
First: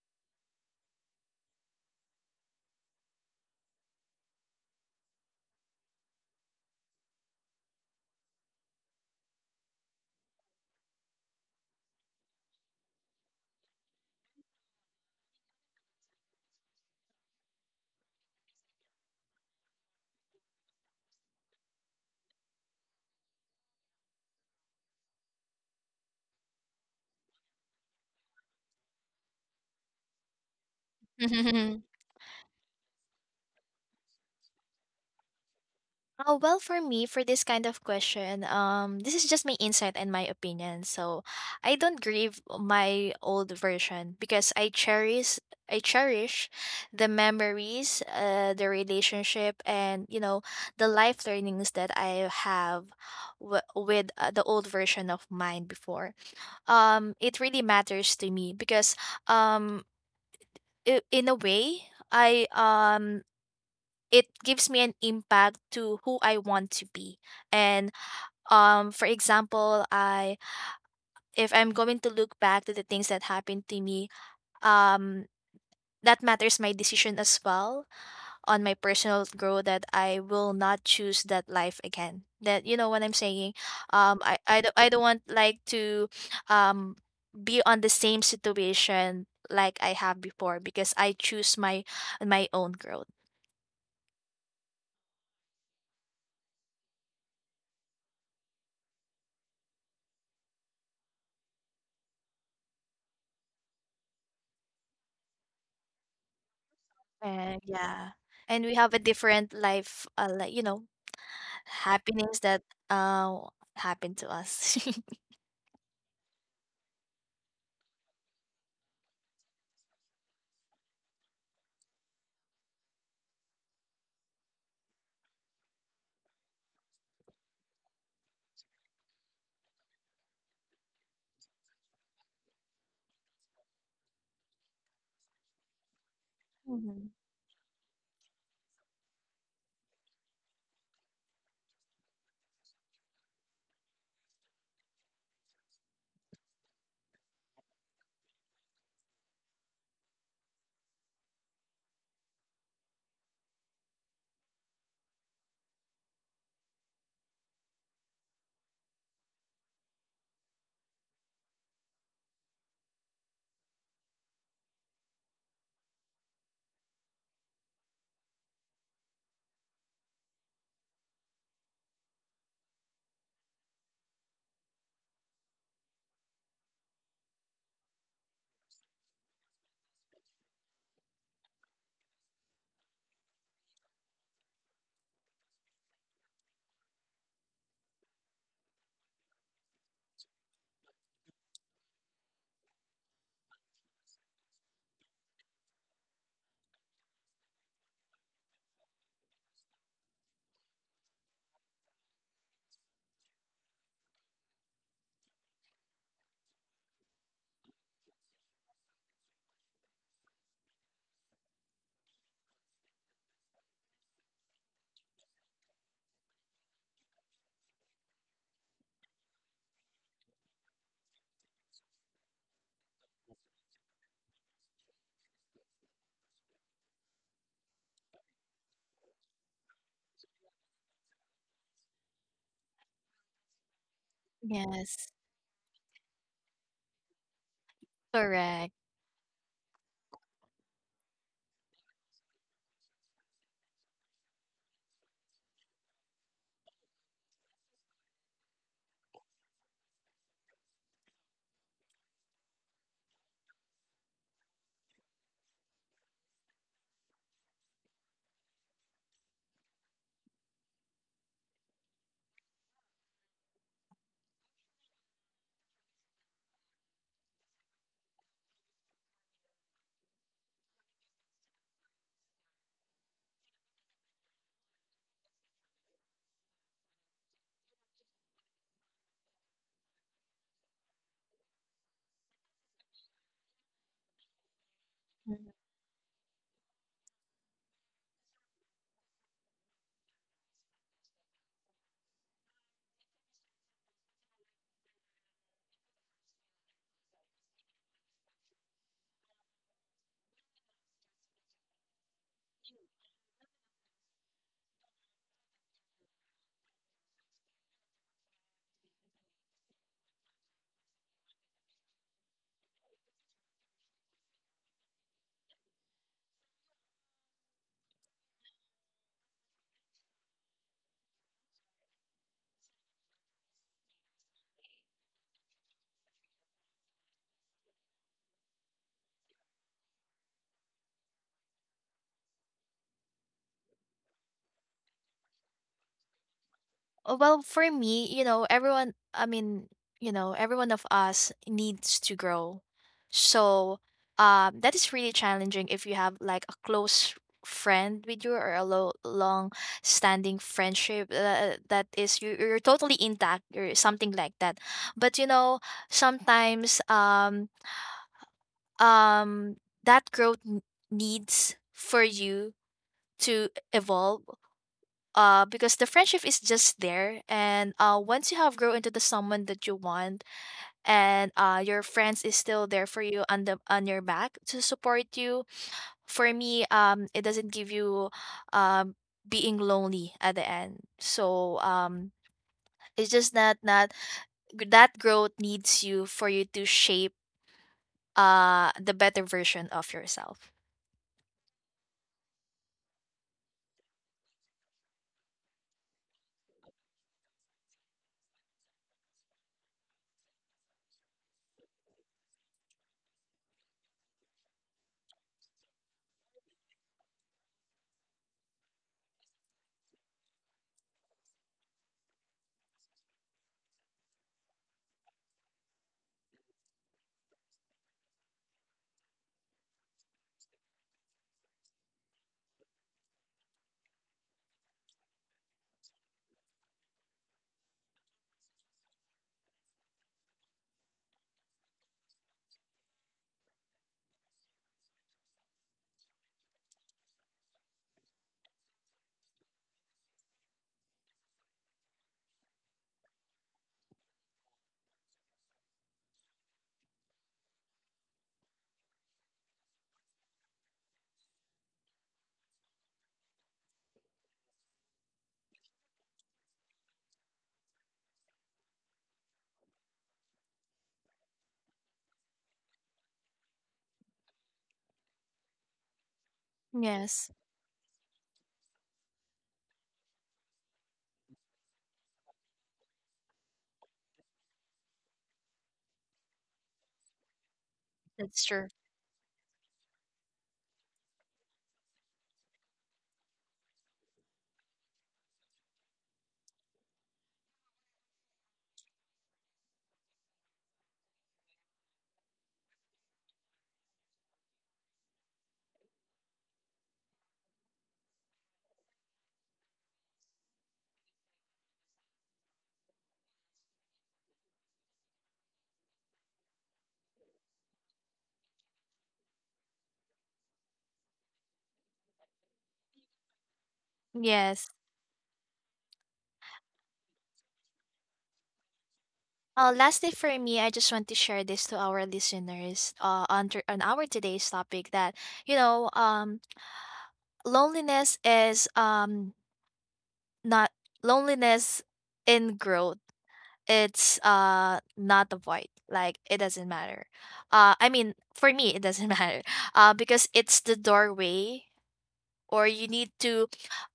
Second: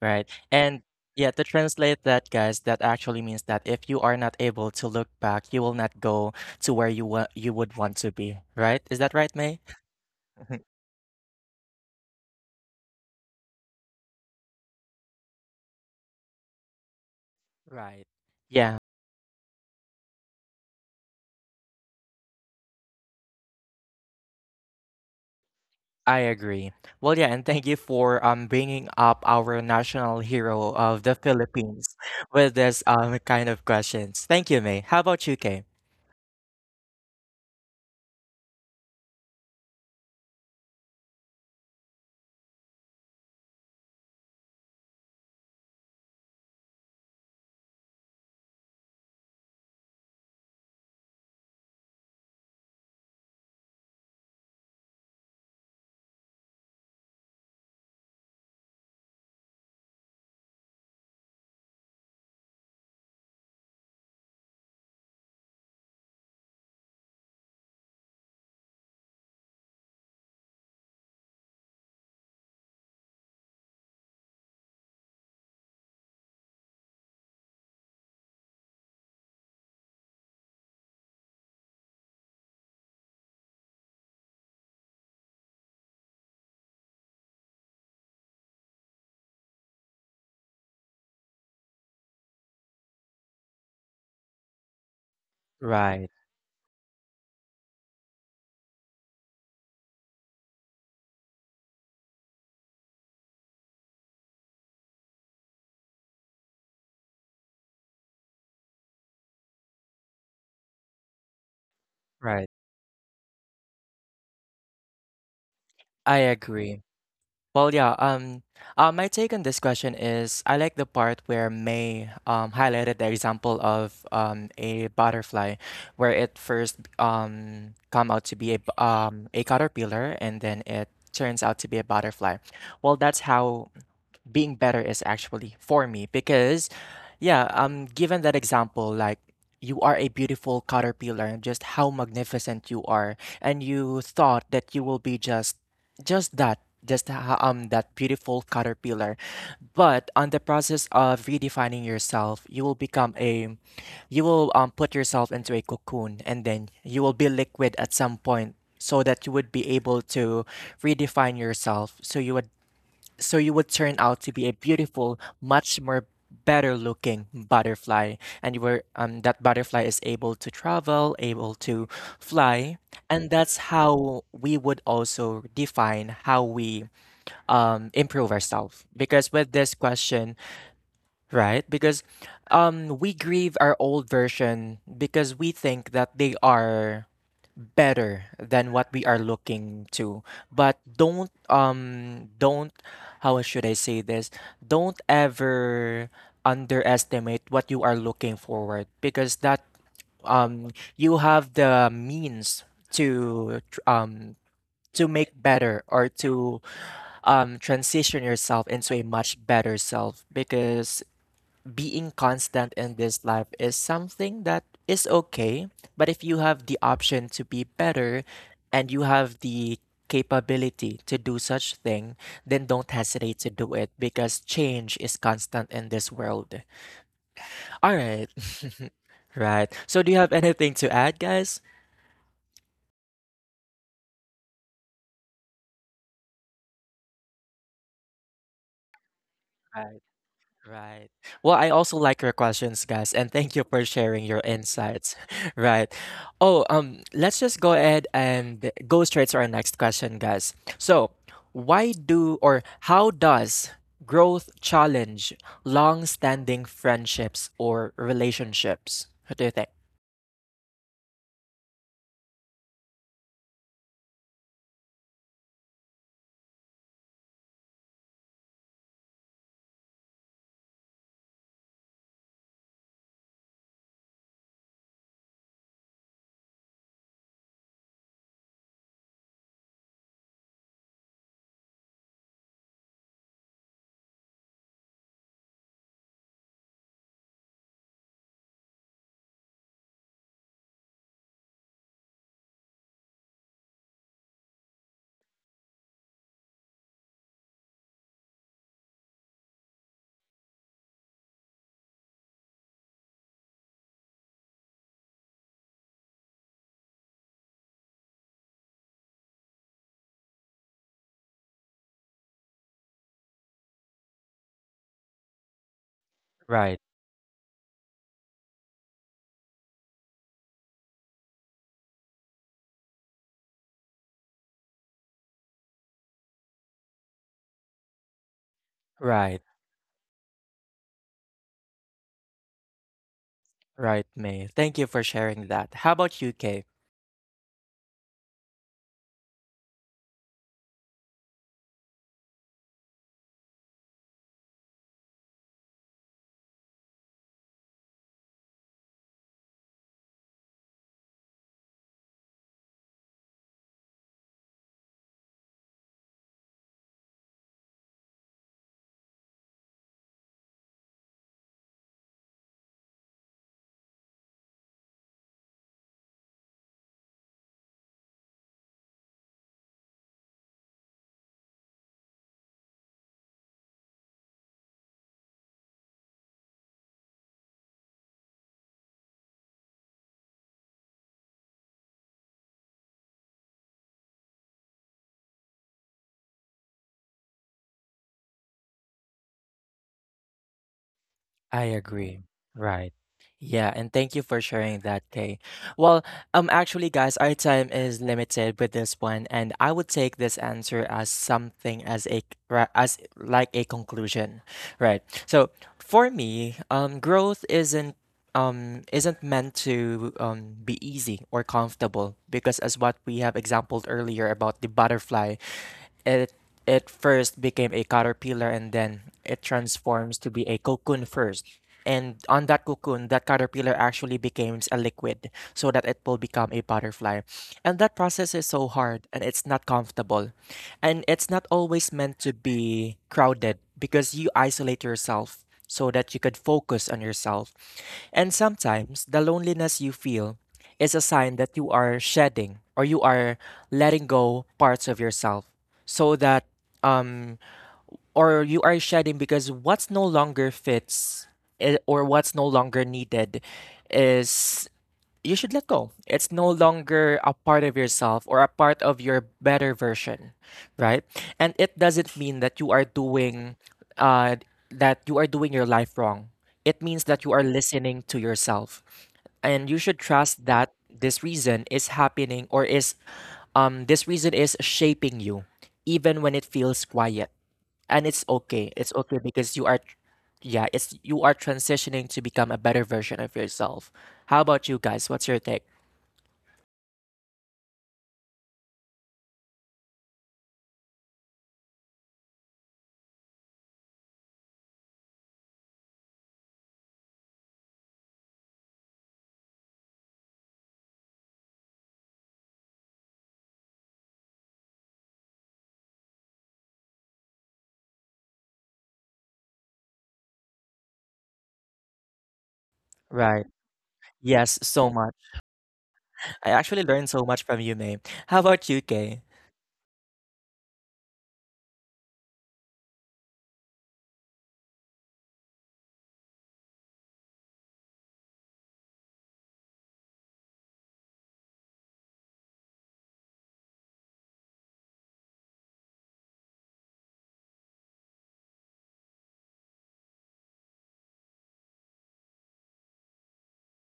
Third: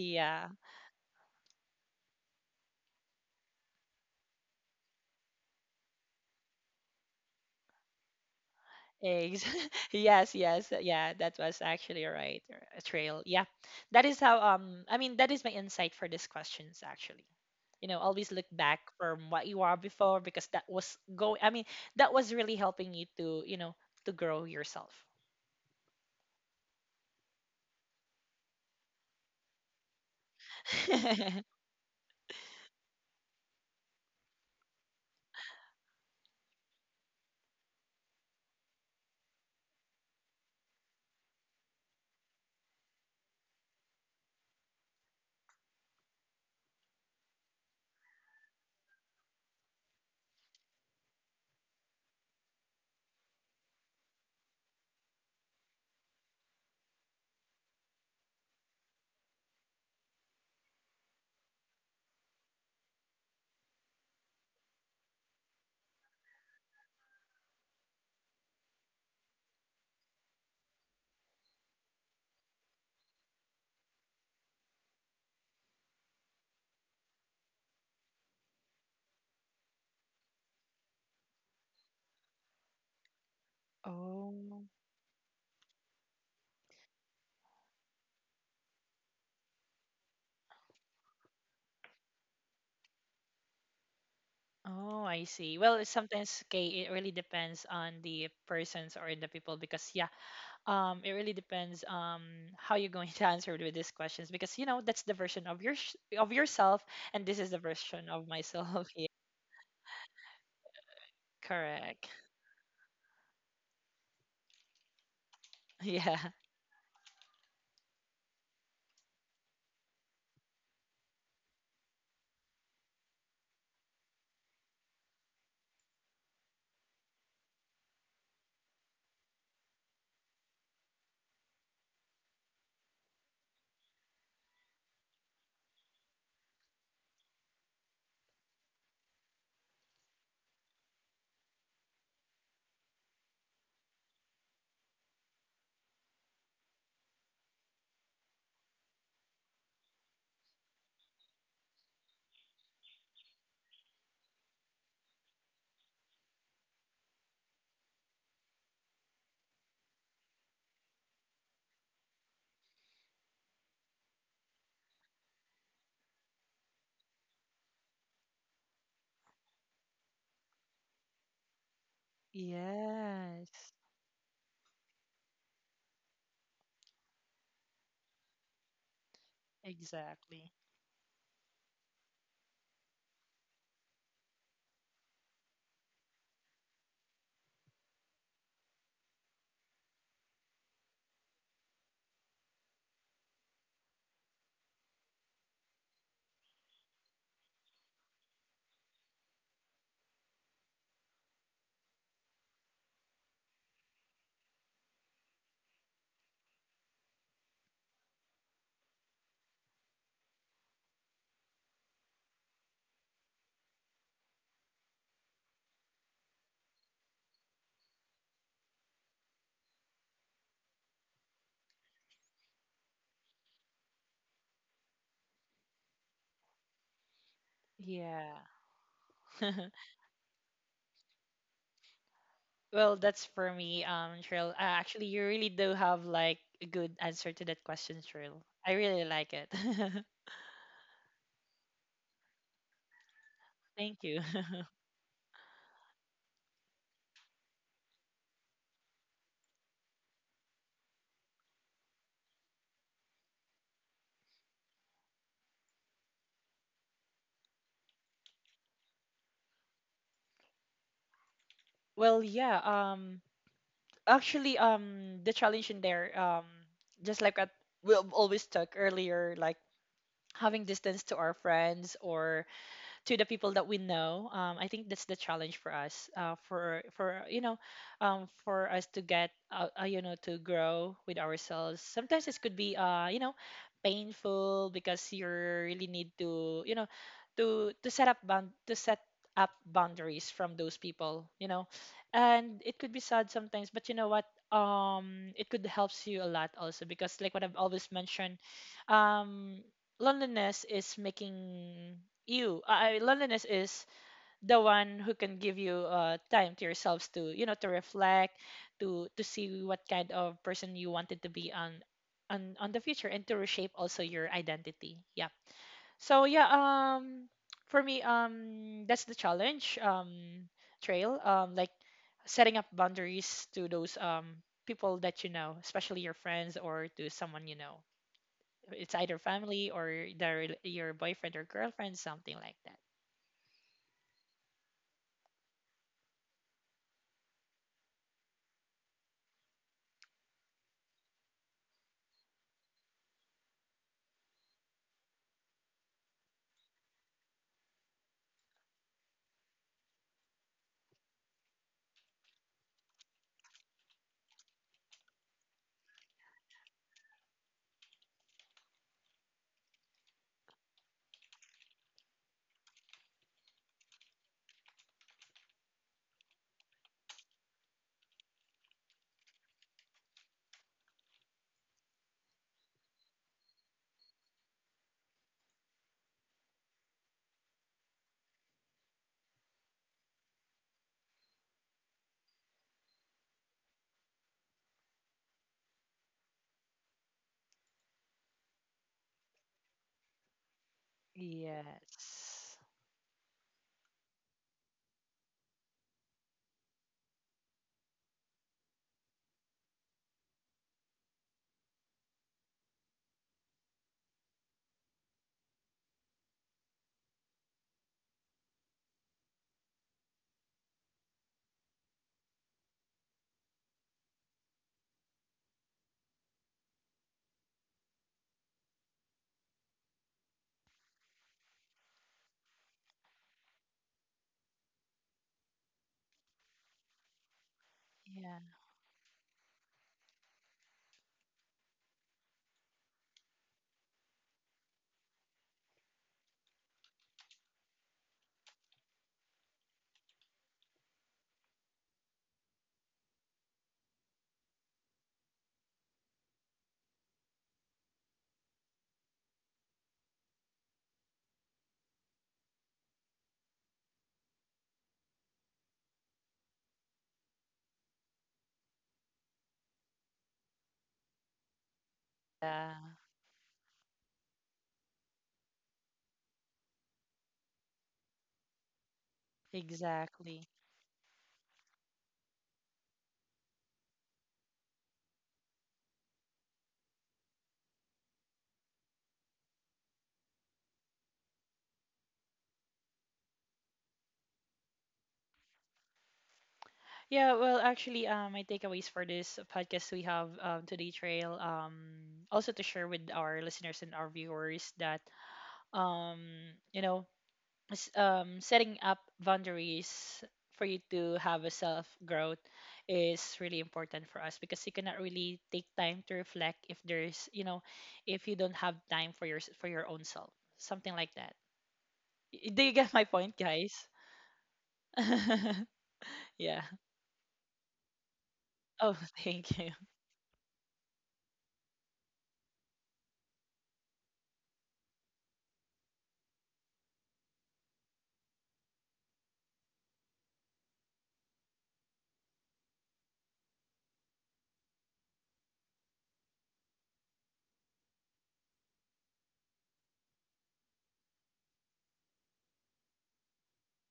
S1: Right. And yeah, to translate that, guys, that actually means that if you are not able to look back, you will not go to where you you would want to be, right? Is that right,
S2: Eggs.
S1: May?
S2: (laughs) Yes,
S1: (laughs)
S2: yes. Yeah, that was actually right. Or a trail. Yeah. That is how, I mean, that is my insight for these questions actually. You know,
S1: Right.
S2: always look
S1: Yeah,
S2: back from what you are before, because that was go. I mean, that was really helping you to, you know, to grow yourself.
S1: I agree. Well, yeah, and thank you for bringing up our national hero of the
S2: (laughs)
S3: (laughs)
S1: Philippines (laughs) with this kind of questions. Thank you, May. How about you, Kay?
S3: Well, for me, for this kind of question, this is just my insight and my opinion. So, I don't grieve my old version because I cherish the memories, the relationship, and you know, the life learnings that I have with the old version of mine before. It really matters to me because, um, in a way, I it gives me an impact to who I want to be. And for example, I if I'm going to look back to the things that happened to me, um that matters my decision as well on my personal growth, that I will not choose that life again. That, you know what I'm saying? Um,
S2: Oh.
S3: I don't want like to um be on the same situation like I have before, because I choose my my own growth.
S2: Oh, I see. Well, it's
S1: Right,
S2: sometimes okay, it really depends on the persons or the people, because yeah, it really depends. How you're going (laughs) to answer with these questions, because you know, that's the version of your of yourself, and this is
S3: And
S2: the
S3: yeah,
S2: version of
S3: and we
S2: myself.
S3: have a
S2: (laughs) Yeah.
S3: different life, like you know,
S2: Correct.
S3: happenings
S1: right.
S3: that uh happened to us. (laughs)
S2: (laughs)
S1: I
S2: Yeah.
S1: agree. Well, yeah. My take on this question is I like the part where May highlighted the example of a butterfly, where it first come out to be a caterpillar, and then it turns out to be a butterfly. Well, that's how being better is actually for me because
S3: Mhm.
S1: yeah, given that example, like you are a beautiful caterpillar and just how magnificent you are, and you thought that you will be just just that just that beautiful caterpillar. But on the process of redefining yourself, you will become a, you will put yourself into a cocoon and then you will be liquid at some point, so that you would be able to redefine yourself, so you would, so you would turn out to be a beautiful, much more better looking butterfly. And you were that butterfly is able to travel, able to fly. And that's
S2: Yes,
S1: how we would also define how we improve ourselves. Because with this question,
S2: exactly.
S1: right? Because we grieve our old version because we think that they are better than what we are looking to, but don't, how should I say this, don't ever underestimate what you are looking forward, because that um you have the means to to make better, or to transition yourself into a much better self, because being constant in this life is something that is okay, but if you have the option to be better and you have the capability to do such thing, then don't hesitate to do it, because change is constant in this world. All
S2: Yeah.
S1: right. (laughs) Right.
S2: (laughs)
S1: So do you have anything to add, guys?
S2: Well, that's for me, Cheryl. Actually,
S3: Yes,
S2: you really do have like a good answer to that question, Cheryl.
S3: correct.
S2: I really like it.
S1: Right. Well, I also like your questions, guys, and thank you
S2: (laughs)
S1: for
S2: Thank you.
S1: sharing your
S2: (laughs)
S1: insights. (laughs) Right. Oh, let's just go ahead and go straight to our next question, guys. So, why do, or how does growth challenge long-standing friendships or relationships? What do you think?
S2: Well, yeah, actually, the challenge in there, just like at we always talk earlier, like having distance to our friends or to the people that we know. I think that's the challenge for us, for you know, for us to get you know, to grow with ourselves. Sometimes it could be, you know, painful, because you really need to, you know, to set up bound, to set up boundaries from those people, you know. And it could be sad sometimes, but you know what, it could helps you a lot also, because like what I've always mentioned, um loneliness is making you loneliness is the one who can give you time to yourselves, to you know, to reflect, to see what kind of person you wanted to be on on the future, and to reshape also your identity. Yeah. So yeah,
S1: Right.
S2: for me, that's the challenge, trail, like setting up boundaries to those people that you know, especially your friends, or to someone you know, it's either
S1: Right.
S2: family or the your boyfriend or girlfriend, something like that.
S1: Right, May. Thank you for sharing that. How about you, Kay?
S3: Well, for me, you know, everyone, I mean, you know, everyone of us needs to grow. So, that is really challenging if you have like a close friend with you, or a long standing friendship that is you you're totally intact or something like that. But you know, sometimes um that growth needs for you to evolve, because the friendship is just there. And once you have grown into the someone that you want, and your friends is still there for you on the on your back to support you, for me, it doesn't give you um being lonely at the end. So it's just that not that growth needs you for you to shape the better version of yourself.
S1: I agree.
S2: Yes.
S1: Right. Yeah, and thank you for sharing that, Kay. Well, actually guys, our time is limited with this one and I would take this answer as something as a as like a conclusion. Right. So, for me, growth isn't meant to be easy or comfortable, because as what we have exampled earlier about the butterfly, it it first became a caterpillar and then it transforms to be a cocoon first, and on that cocoon that caterpillar actually becomes a liquid so that it will become a butterfly. And that process is
S2: Yeah.
S1: so hard and it's not comfortable, and it's not always meant to be crowded because you isolate yourself so that you could focus on yourself. And sometimes the loneliness you feel is a sign that you are shedding, or you are letting go parts of yourself, so that um or you are shedding because what's no longer fits, eh, or what's no longer needed is, you should let go. It's no longer a part of yourself or a part of your better version, right? And it doesn't mean that you
S2: Yeah,
S1: are doing uh that you are doing your life wrong. It means that
S3: Yes,
S1: you are listening to yourself. And you should trust
S2: exactly.
S1: that this reason is happening or is this reason is shaping you, even when it feels quiet. And it's
S3: that's true.
S1: okay. It's okay because yeah, it's, you are transitioning to become a better version of yourself. How about you guys? What's your take?
S2: Yeah, well, actually, my takeaways for this podcast we have today, Trail, also to share with our listeners and our viewers that, um, you know, setting up boundaries for you to have a self growth is really important for us, because you cannot really take time to reflect if there's, you know, if you don't have time for your own self, something like that. Do you get my point,
S1: Right.
S2: guys?
S1: Yes,
S3: Yes.
S1: so much.
S2: (laughs)
S1: I
S2: Yeah.
S1: actually learned so much from you, May. How about you,
S2: Oh.
S1: Kay?
S2: (laughs) Thank you.
S3: Lastly, for me, I just want to share this to our listeners on our today's topic that, you know, loneliness is not loneliness in growth. It's not a void. Like, it doesn't matter. I mean, for me, it doesn't (laughs) matter because it's the doorway, or you need to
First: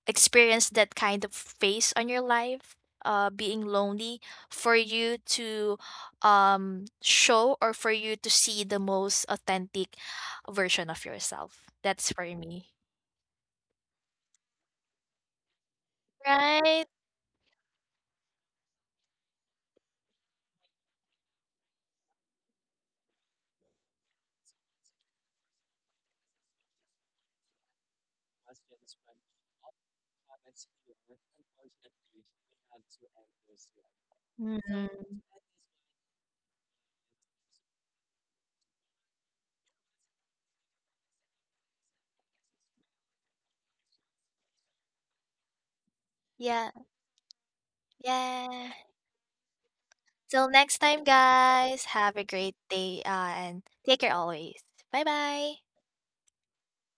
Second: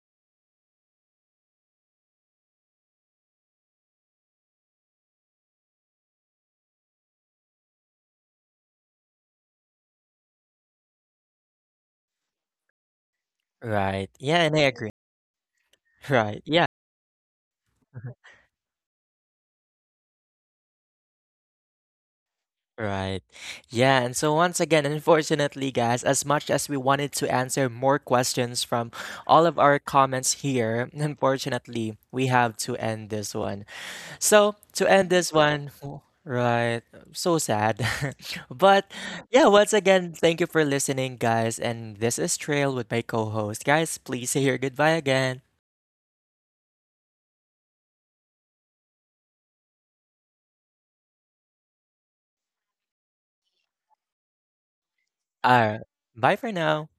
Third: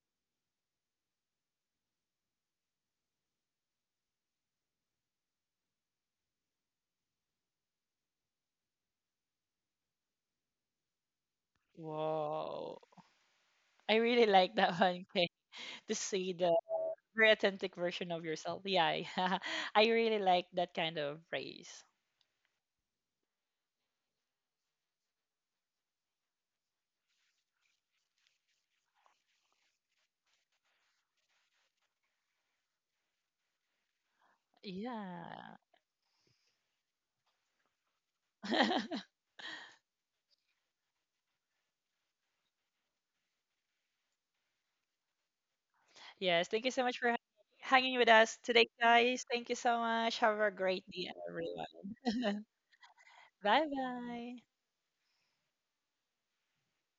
S3: experienced that kind of phase on your life, being lonely, for you to show, or for you to see the most authentic version of yourself. That's for me.
S2: Whoa. I
S1: Right.
S2: really
S1: Yeah,
S2: like
S1: and I
S2: that
S1: agree. (laughs)
S2: one. (laughs) Okay, to see
S1: Right.
S2: the
S1: Yeah.
S3: Right?
S2: very authentic version of yourself. Yeah. (laughs) I really like that kind of phrase.
S1: Right. Yeah. And so, once again, unfortunately, guys, as much as we wanted to answer more questions from all of our comments here, (laughs) unfortunately, we have to end this one. So to end
S3: Mhm.
S1: this
S2: Yeah.
S1: one, right? I'm so sad. (laughs) But
S2: (laughs)
S1: yeah, once again, thank you for listening, guys. And this is Trail with my co host. Guys, please say your goodbye again.
S2: Yes, thank you
S3: Yeah.
S2: so much for hanging with us today,
S3: Yeah.
S2: guys. Thank you so much. Have
S3: Till
S2: a
S3: next
S2: great
S3: time,
S2: day, everyone.
S3: guys. Have a great day and
S2: Bye
S3: take care
S2: bye.
S3: always. Bye bye.
S1: Uh, Bye for now.